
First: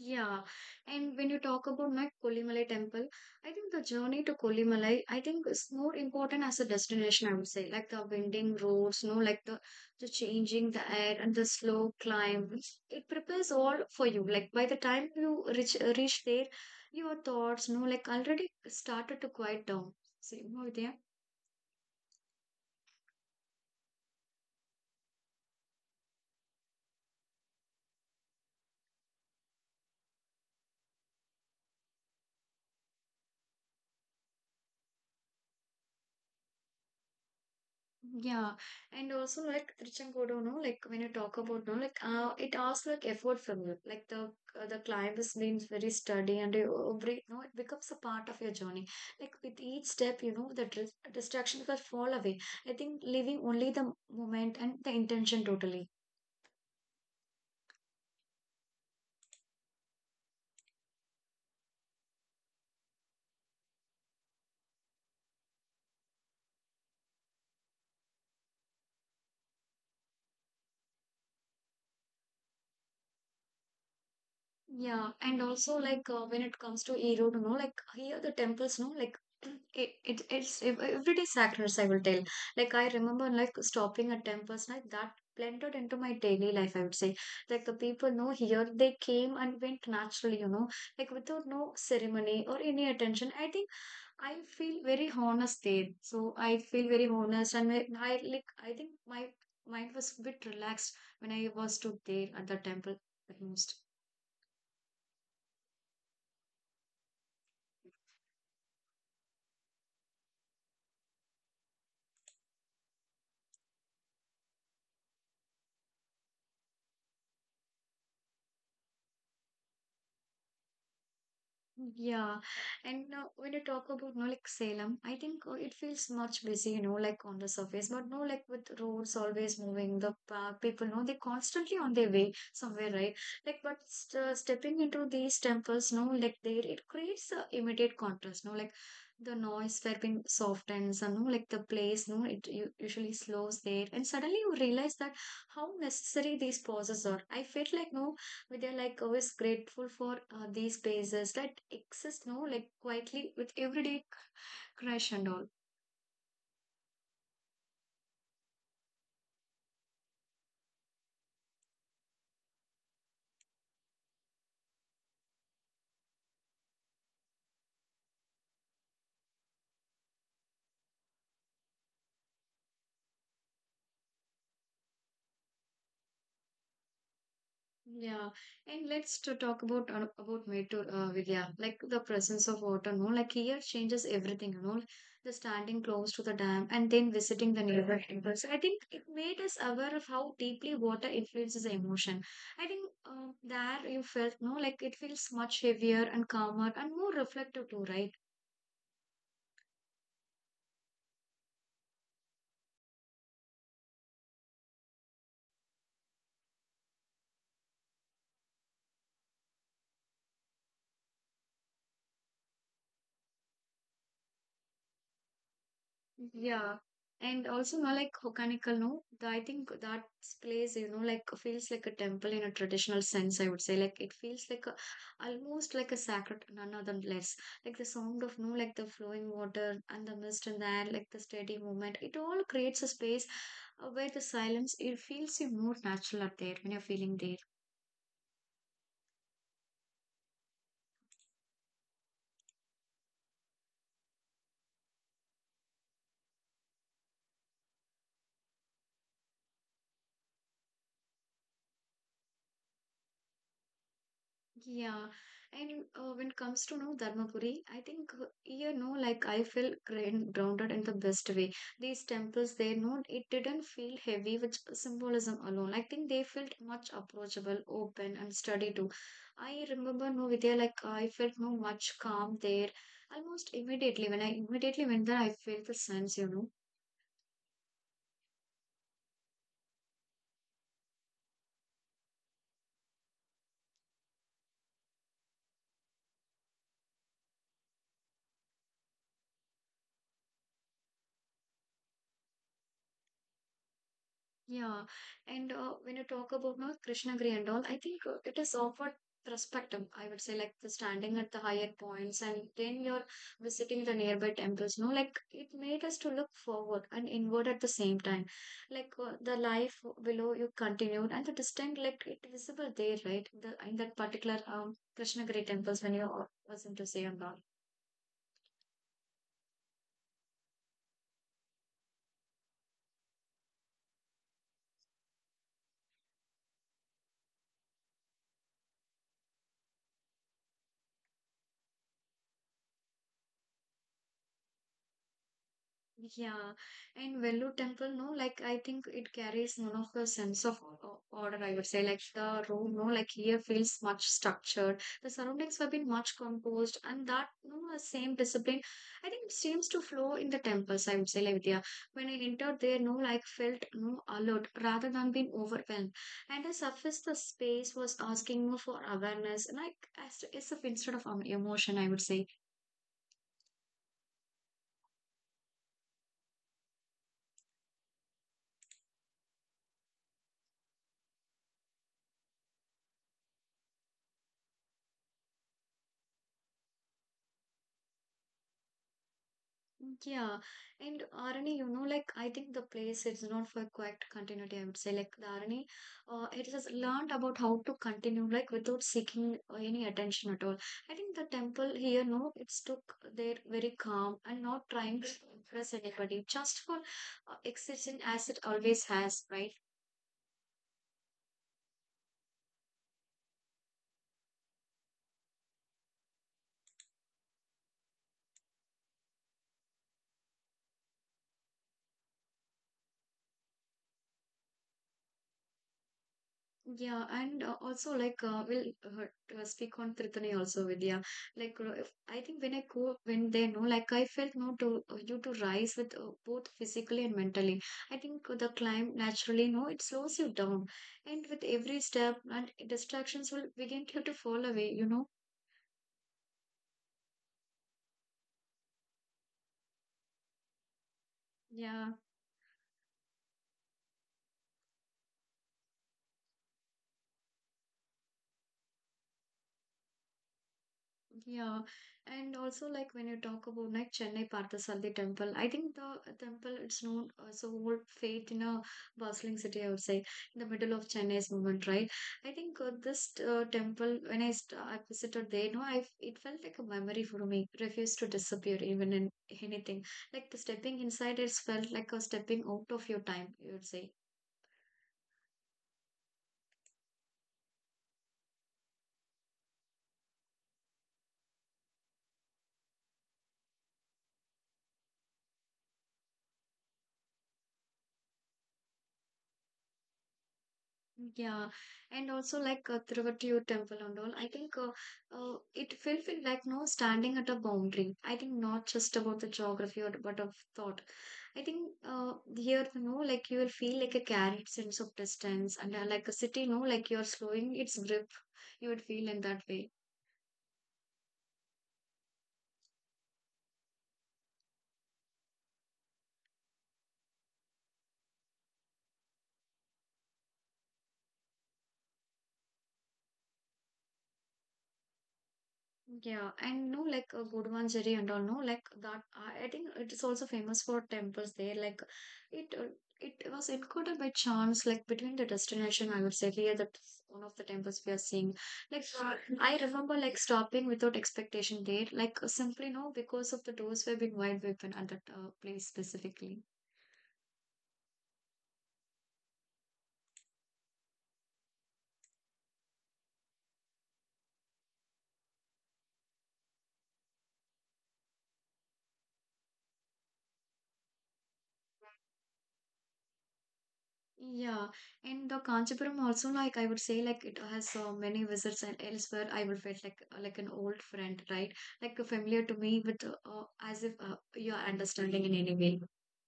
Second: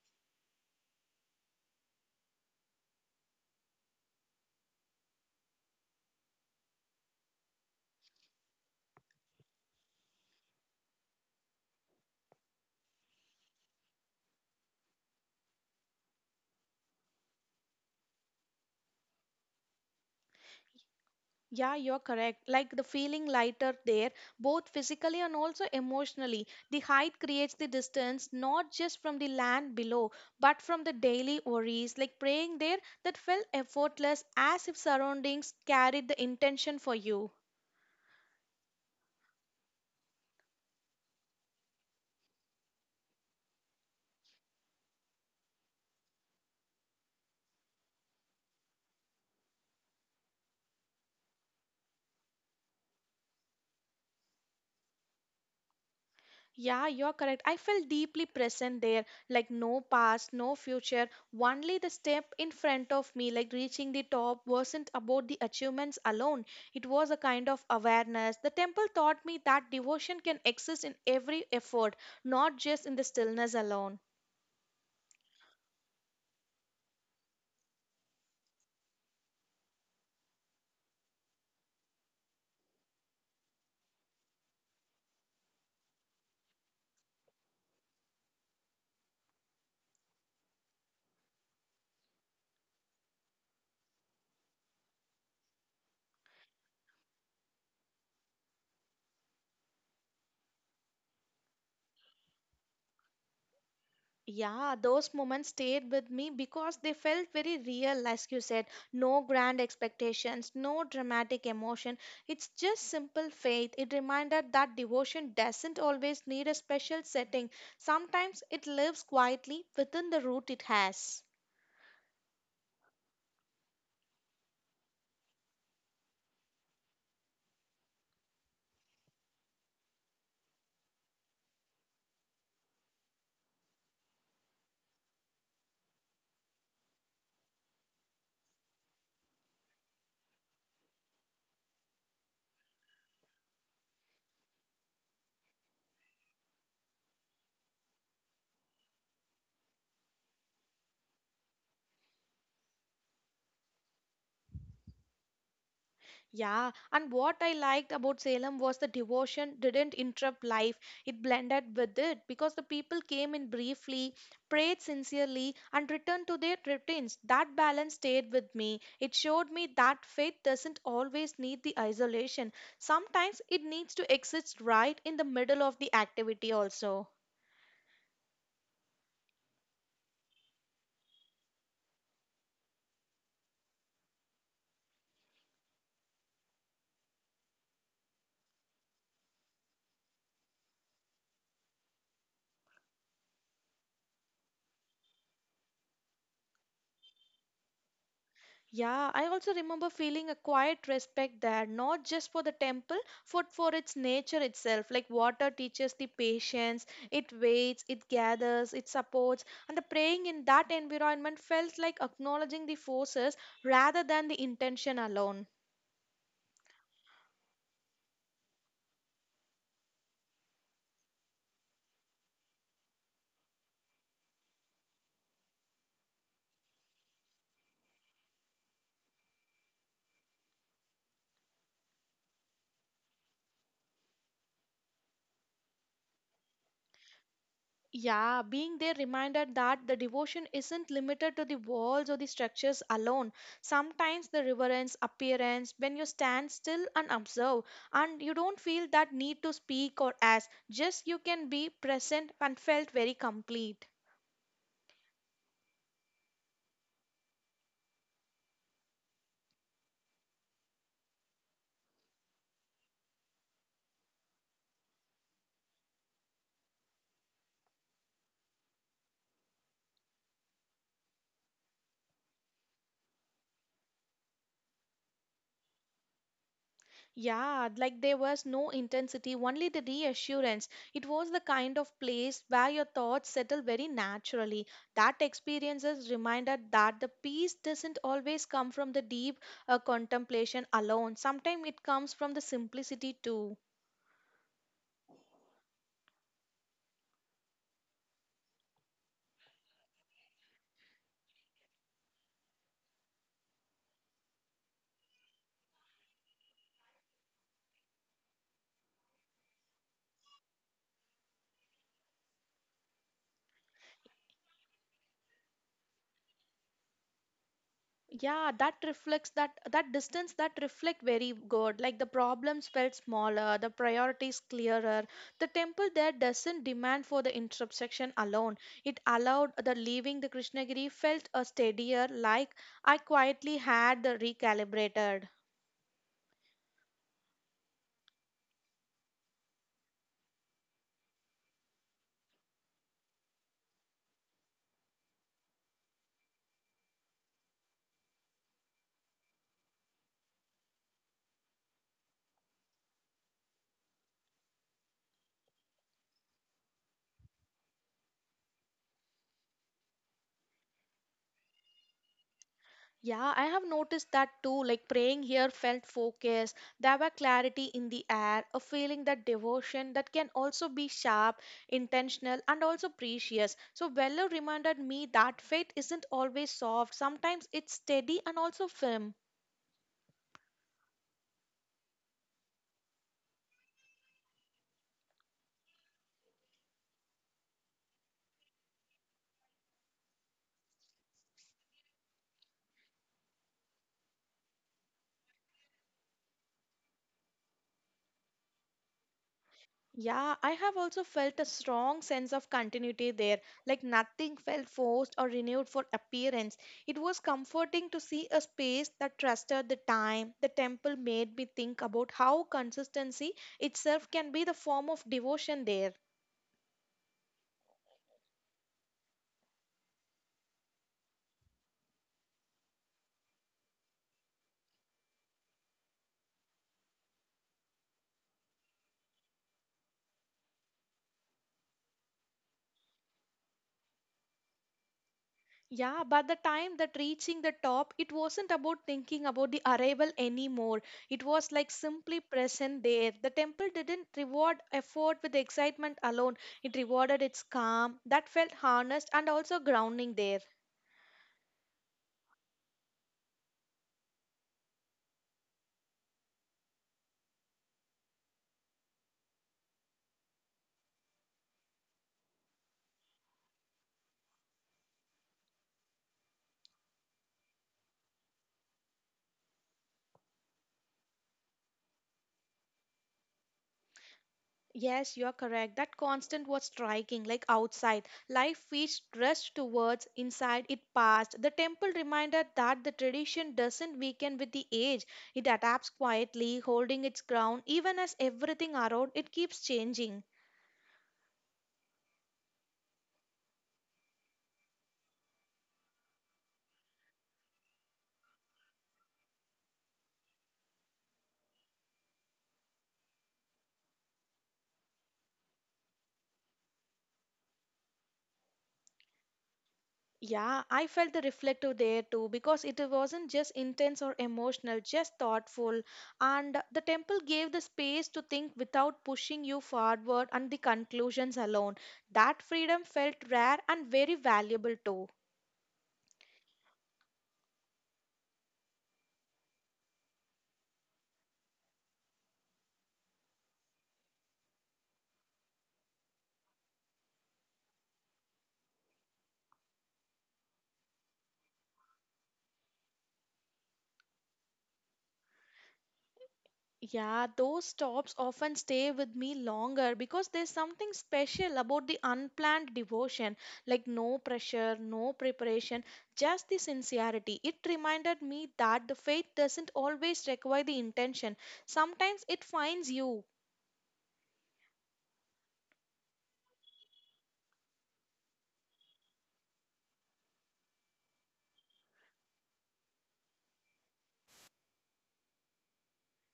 Speaker 1: Yeah, and when you talk about my Koolimalai temple, I think the journey to Koolimalai, I think is more important as a destination, I would say, like the winding roads, no, like the the changing the air and the slow climb. It prepares all for you. Like by the time you reach reach there, your thoughts, no, like already started to quiet down. So, you know, Vidya?
Speaker 2: Yeah, you're correct. Like the feeling lighter there, both physically and also emotionally. The height creates the distance not just from the land below, but from the daily worries. Like praying there, that felt effortless as if surroundings carried the intention for you.
Speaker 1: Yeah, and also like Trichangodo, no, like when you talk about no, like uh, it asks like effort from you. Like the uh, the climb is being very sturdy and you every no, it becomes a part of your journey. Like with each step, you know, the dis distractions will fall away. I think leaving only the moment and the intention totally.
Speaker 2: Yeah, you're correct. I felt deeply present there, like no past, no future, only the step in front of me, like reaching the top, wasn't about the achievements alone. It was a kind of awareness. The temple taught me that devotion can exist in every effort, not just in the stillness alone.
Speaker 1: Yeah, and also like uh, when it comes to Erode, you know, like here the temples, no, like it, it it's ev- every day sacrifice. I will tell. Like I remember like stopping at temples, like that blended into my daily life. I would say, like the people, no, here they came and went naturally, you know, like without no ceremony or any attention. I think I feel very honest there. So I feel very honest, and I, I like I think my mind was a bit relaxed when I was stood there at the temple at most.
Speaker 2: Yeah, those moments stayed with me because they felt very real, as you said. No grand expectations, no dramatic emotion. It's just simple faith. It reminded that devotion doesn't always need a special setting, sometimes it lives quietly within the root it has.
Speaker 1: Yeah, and uh, when you talk about no like Salem, I think uh, it feels much busy, you know, like on the surface, but no, like with roads always moving, the uh, people know they're constantly on their way somewhere, right? Like, but st uh, stepping into these temples, no, like there it creates a immediate contrast, no, like the noise where being softens, and no, like the place, no, it u- usually slows there, and suddenly you realize that how necessary these pauses are. I felt like no. But they're like always grateful for uh, these spaces that exist, no, like quietly with everyday crush and all.
Speaker 2: Yeah, and what I liked about Salem was the devotion didn't interrupt life, it blended with it because the people came in briefly, prayed sincerely, and returned to their routines. That balance stayed with me. It showed me that faith doesn't always need the isolation, sometimes it needs to exist right in the middle of the activity, also.
Speaker 1: Yeah, and let's to talk about uh, about Metro uh, Vidya, like the presence of water. No, like here changes everything. You know, the standing close to the dam and then visiting the nearby temples. I think it made us aware of how deeply water influences the emotion. I think um, there you felt no, like it feels much heavier and calmer and more reflective too, right?
Speaker 2: Yeah, I also remember feeling a quiet respect there, not just for the temple, but for its nature itself. Like water teaches the patience, it waits, it gathers, it supports, and the praying in that environment felt like acknowledging the forces rather than the intention alone.
Speaker 1: Yeah. And also, no, like Hokkanikkal, no, the- I think that place, you know, like feels like a temple in a traditional sense, I would say. Like it feels like a, almost like a sacred, none other than less. Like the sound of, no, like the flowing water and the mist in the air, like the steady movement, it all creates a space uh, where the silence, it feels you more natural out there when you're feeling there.
Speaker 2: Yeah, being there reminded that the devotion isn't limited to the walls or the structures alone. Sometimes the reverence, appearance, when you stand still and observe, and you don't feel that need to speak or ask, just you can be present and felt very complete.
Speaker 1: Yeah, and uh, when it comes to no Dharmapuri, I think uh, you know, like I feel grand, grounded in the best way. These temples, they know it didn't feel heavy with symbolism alone. I think they felt much approachable, open, and sturdy too. I remember no Vidya, like I felt no much calm there. Almost immediately when I immediately went there, I felt the sense, you know.
Speaker 2: Yeah, like there was no intensity, only the reassurance. It was the kind of place where your thoughts settle very naturally. That experience is reminder that the peace doesn't always come from the deep uh, contemplation alone. Sometimes it comes from the simplicity too.
Speaker 1: Yeah, and uh, when you talk about now Krishnagiri and all, I think uh, it is offered perspective. I would say like the standing at the higher points, and then you're visiting the nearby temples. No, like it made us to look forward and inward at the same time. Like uh, the life below you continued, and the distinct like it visible there, right? The in that particular um Krishnagiri temples when you uh, was in to say and all.
Speaker 2: Yeah, that reflects that that distance that reflect very good like the problems felt smaller, the priorities clearer. The temple there doesn't demand for the intersection alone, it allowed the leaving the Krishnagiri felt a steadier, like I quietly had the recalibrated.
Speaker 1: Yeah, and Vellore temple, no, like I think it carries one of the sense of o- order, I would say. Like the room, no, like here feels much structured. The surroundings have been much composed, and that, no, the same discipline, I think it seems to flow in the temples, I would say, like Vidya. When I entered there, no, like felt no alert rather than being overwhelmed. And the surface, the space was asking more for awareness, like as, as if instead of um, emotion, I would say.
Speaker 2: Yeah, I have noticed that too. Like praying here felt focus. There were clarity in the air, a feeling that devotion that can also be sharp, intentional, and also precious. So, Weller reminded me that faith isn't always soft, sometimes it's steady and also firm.
Speaker 1: Yeah, and Arani, you know, like I think the place is not for quite continuity, I would say. Like the R N A, uh, it has learned about how to continue, like without seeking uh, any attention at all. I think the temple here, no, it's took their very calm and not trying to impress anybody, just for uh, existing as it always has, right?
Speaker 2: Yeah, I have also felt a strong sense of continuity there, like nothing felt forced or renewed for appearance. It was comforting to see a space that trusted the time. The temple made me think about how consistency itself can be the form of devotion there.
Speaker 1: Yeah, and uh, also like uh, we'll uh, uh, speak on Trithani also, Vidya. Like uh, if- I think when I go when they know, like I felt no to uh, you to rise with uh, both physically and mentally. I think the climb naturally no it slows you down, and with every step and distractions will begin to, to fall away. You know?
Speaker 2: Yeah, by the time that reaching the top, it wasn't about thinking about the arrival anymore. It was like
Speaker 1: Yeah.
Speaker 2: simply present there. The temple didn't reward effort with excitement alone, it rewarded its calm that felt harnessed and also grounding there.
Speaker 1: Yeah, and also like when you talk about like Chennai Parthasarathy temple, I think the temple it's known as a old faith in a bustling city, I would say, in the middle of Chennai's movement, right? I think uh, this uh, temple when I st I visited there, you know, I it felt like a memory for me, refused to disappear even in anything. Like the stepping inside, it's felt like a stepping out of your time, you would say.
Speaker 2: Yes, you're correct. That constant was striking, like outside. Life feeds rushed towards, inside it passed. The temple reminded that the tradition doesn't weaken with the age. It adapts quietly, holding its ground. Even as everything around, it keeps changing.
Speaker 1: Yeah, and also like uh, Tiruvatiyur temple and all. I think uh, uh, it felt feel like no standing at a boundary. I think not just about the geography or but of thought. I think uh, here you know like you will feel like a carried sense of distance and uh, like a city you know like you're slowing its grip. You would feel in that way.
Speaker 2: Yeah, I felt the reflective there too because it wasn't just intense or emotional, just thoughtful. And the temple gave the space to think without pushing you forward and the conclusions alone. That freedom felt rare and very valuable too.
Speaker 1: Yeah, and no, like a good one, Gurmanjari and all, no, like that. I I think it is also famous for temples there. Like it, uh, it was included by chance, like between the destination. I would say here that one of the temples we are seeing. Like I remember, like stopping without expectation there. Like simply no, because of the doors were being wide open at that uh, place specifically.
Speaker 2: Yeah, those stops often stay with me longer because there's something special about the unplanned devotion, like no pressure, no preparation, just the sincerity. It reminded me that the faith doesn't always require the intention. Sometimes it finds you.
Speaker 1: Yeah, and the Kanchipuram also like I would say like it has uh, many visits and elsewhere I would feel like uh, like an old friend, right? Like familiar to me, but uh, uh, as if uh, you are understanding in any way.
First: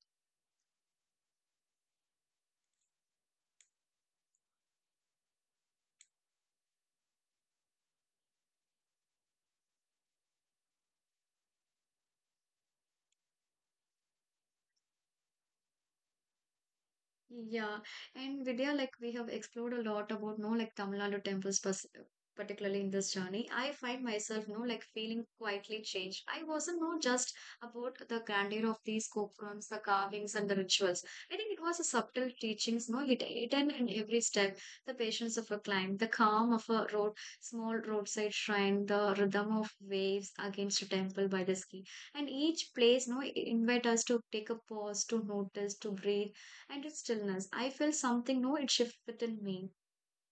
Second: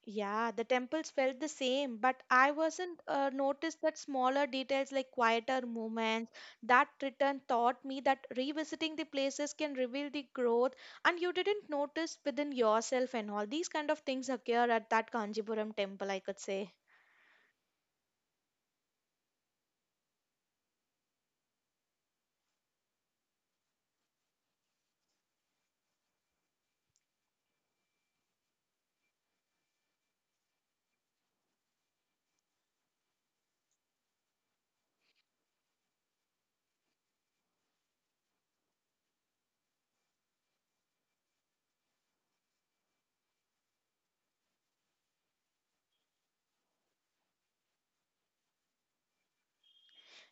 Speaker 2: Yeah, the temples felt the same, but I wasn't uh, noticed that smaller details like quieter movements. That return taught me that revisiting the places can reveal the growth, and you didn't notice within yourself and all these kind of things occur at that Kanjipuram temple, I could say.
Speaker 1: Yeah, and Vidya, like we have explored a lot about no like Tamil Nadu temples, pers- particularly in this journey. I find myself no like feeling quietly changed. I wasn't no just about the grandeur of these gopurams, the carvings, and the rituals. I think it was a subtle teachings, no hid- hidden in every step. The patience of a climb, the calm of a road, small roadside shrine, the rhythm of waves against a temple by the sea, and each place no invite us to take a pause, to notice, to breathe and its stillness. I felt something, no, it shift within me.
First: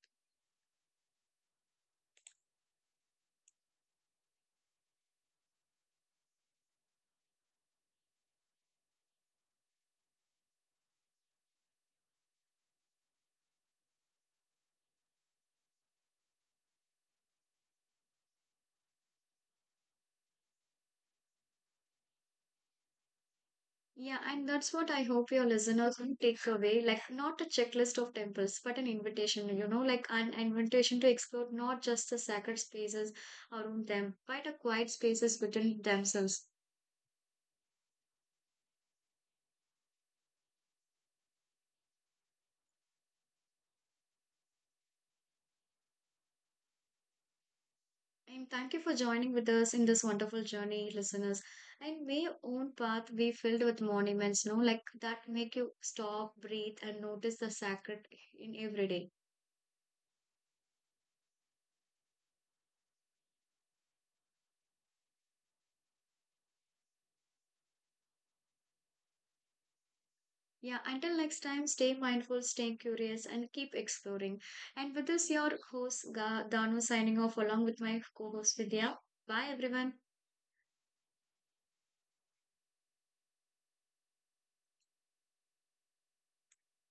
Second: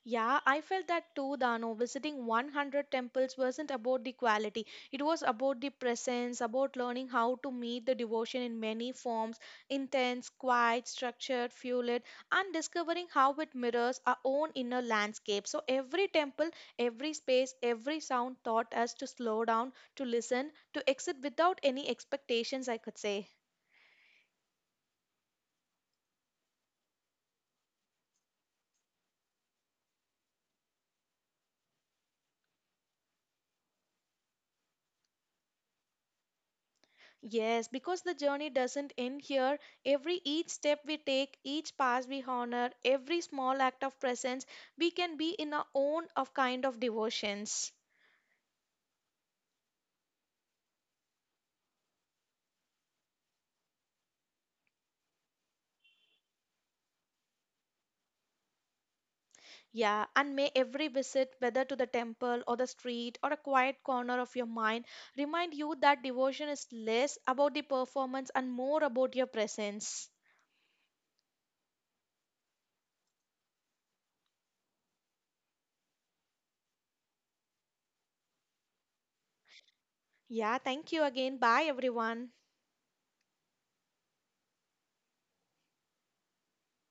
Speaker 2: Yeah, I felt that too, Dano. Visiting a hundred temples wasn't about the quality, it was about the presence, about learning how to meet the devotion in many forms intense, quiet, structured, fueled, and discovering how it mirrors our own inner landscape. So, every temple, every space, every sound taught us to slow down, to listen, to exit without any expectations, I could say.
Speaker 1: Yeah, and that's what I hope your listeners will take away. Like, not a checklist of temples, but an invitation, you know, like an invitation to explore not just the sacred spaces around them, but the quiet spaces within themselves.
Speaker 2: Yes, because the journey doesn't end here. Every each step we take, each pass we honor, every small act of presence, we can be in our own of kind of devotions.
Speaker 1: And thank you for joining with us in this wonderful journey, listeners. And may your own path be filled with monuments, no, like that make you stop, breathe, and notice the sacred in every day.
Speaker 2: Yeah, and may every visit, whether to the temple or the street or a quiet corner of your mind, remind you that devotion is less about the performance and more about your presence.
Speaker 1: Yeah, until next time, stay mindful, stay curious, and keep exploring. And with this, your host, Ga- Danu, signing off along with my co host, Vidya. Bye, everyone.
Speaker 2: Yeah, thank you again. Bye, everyone.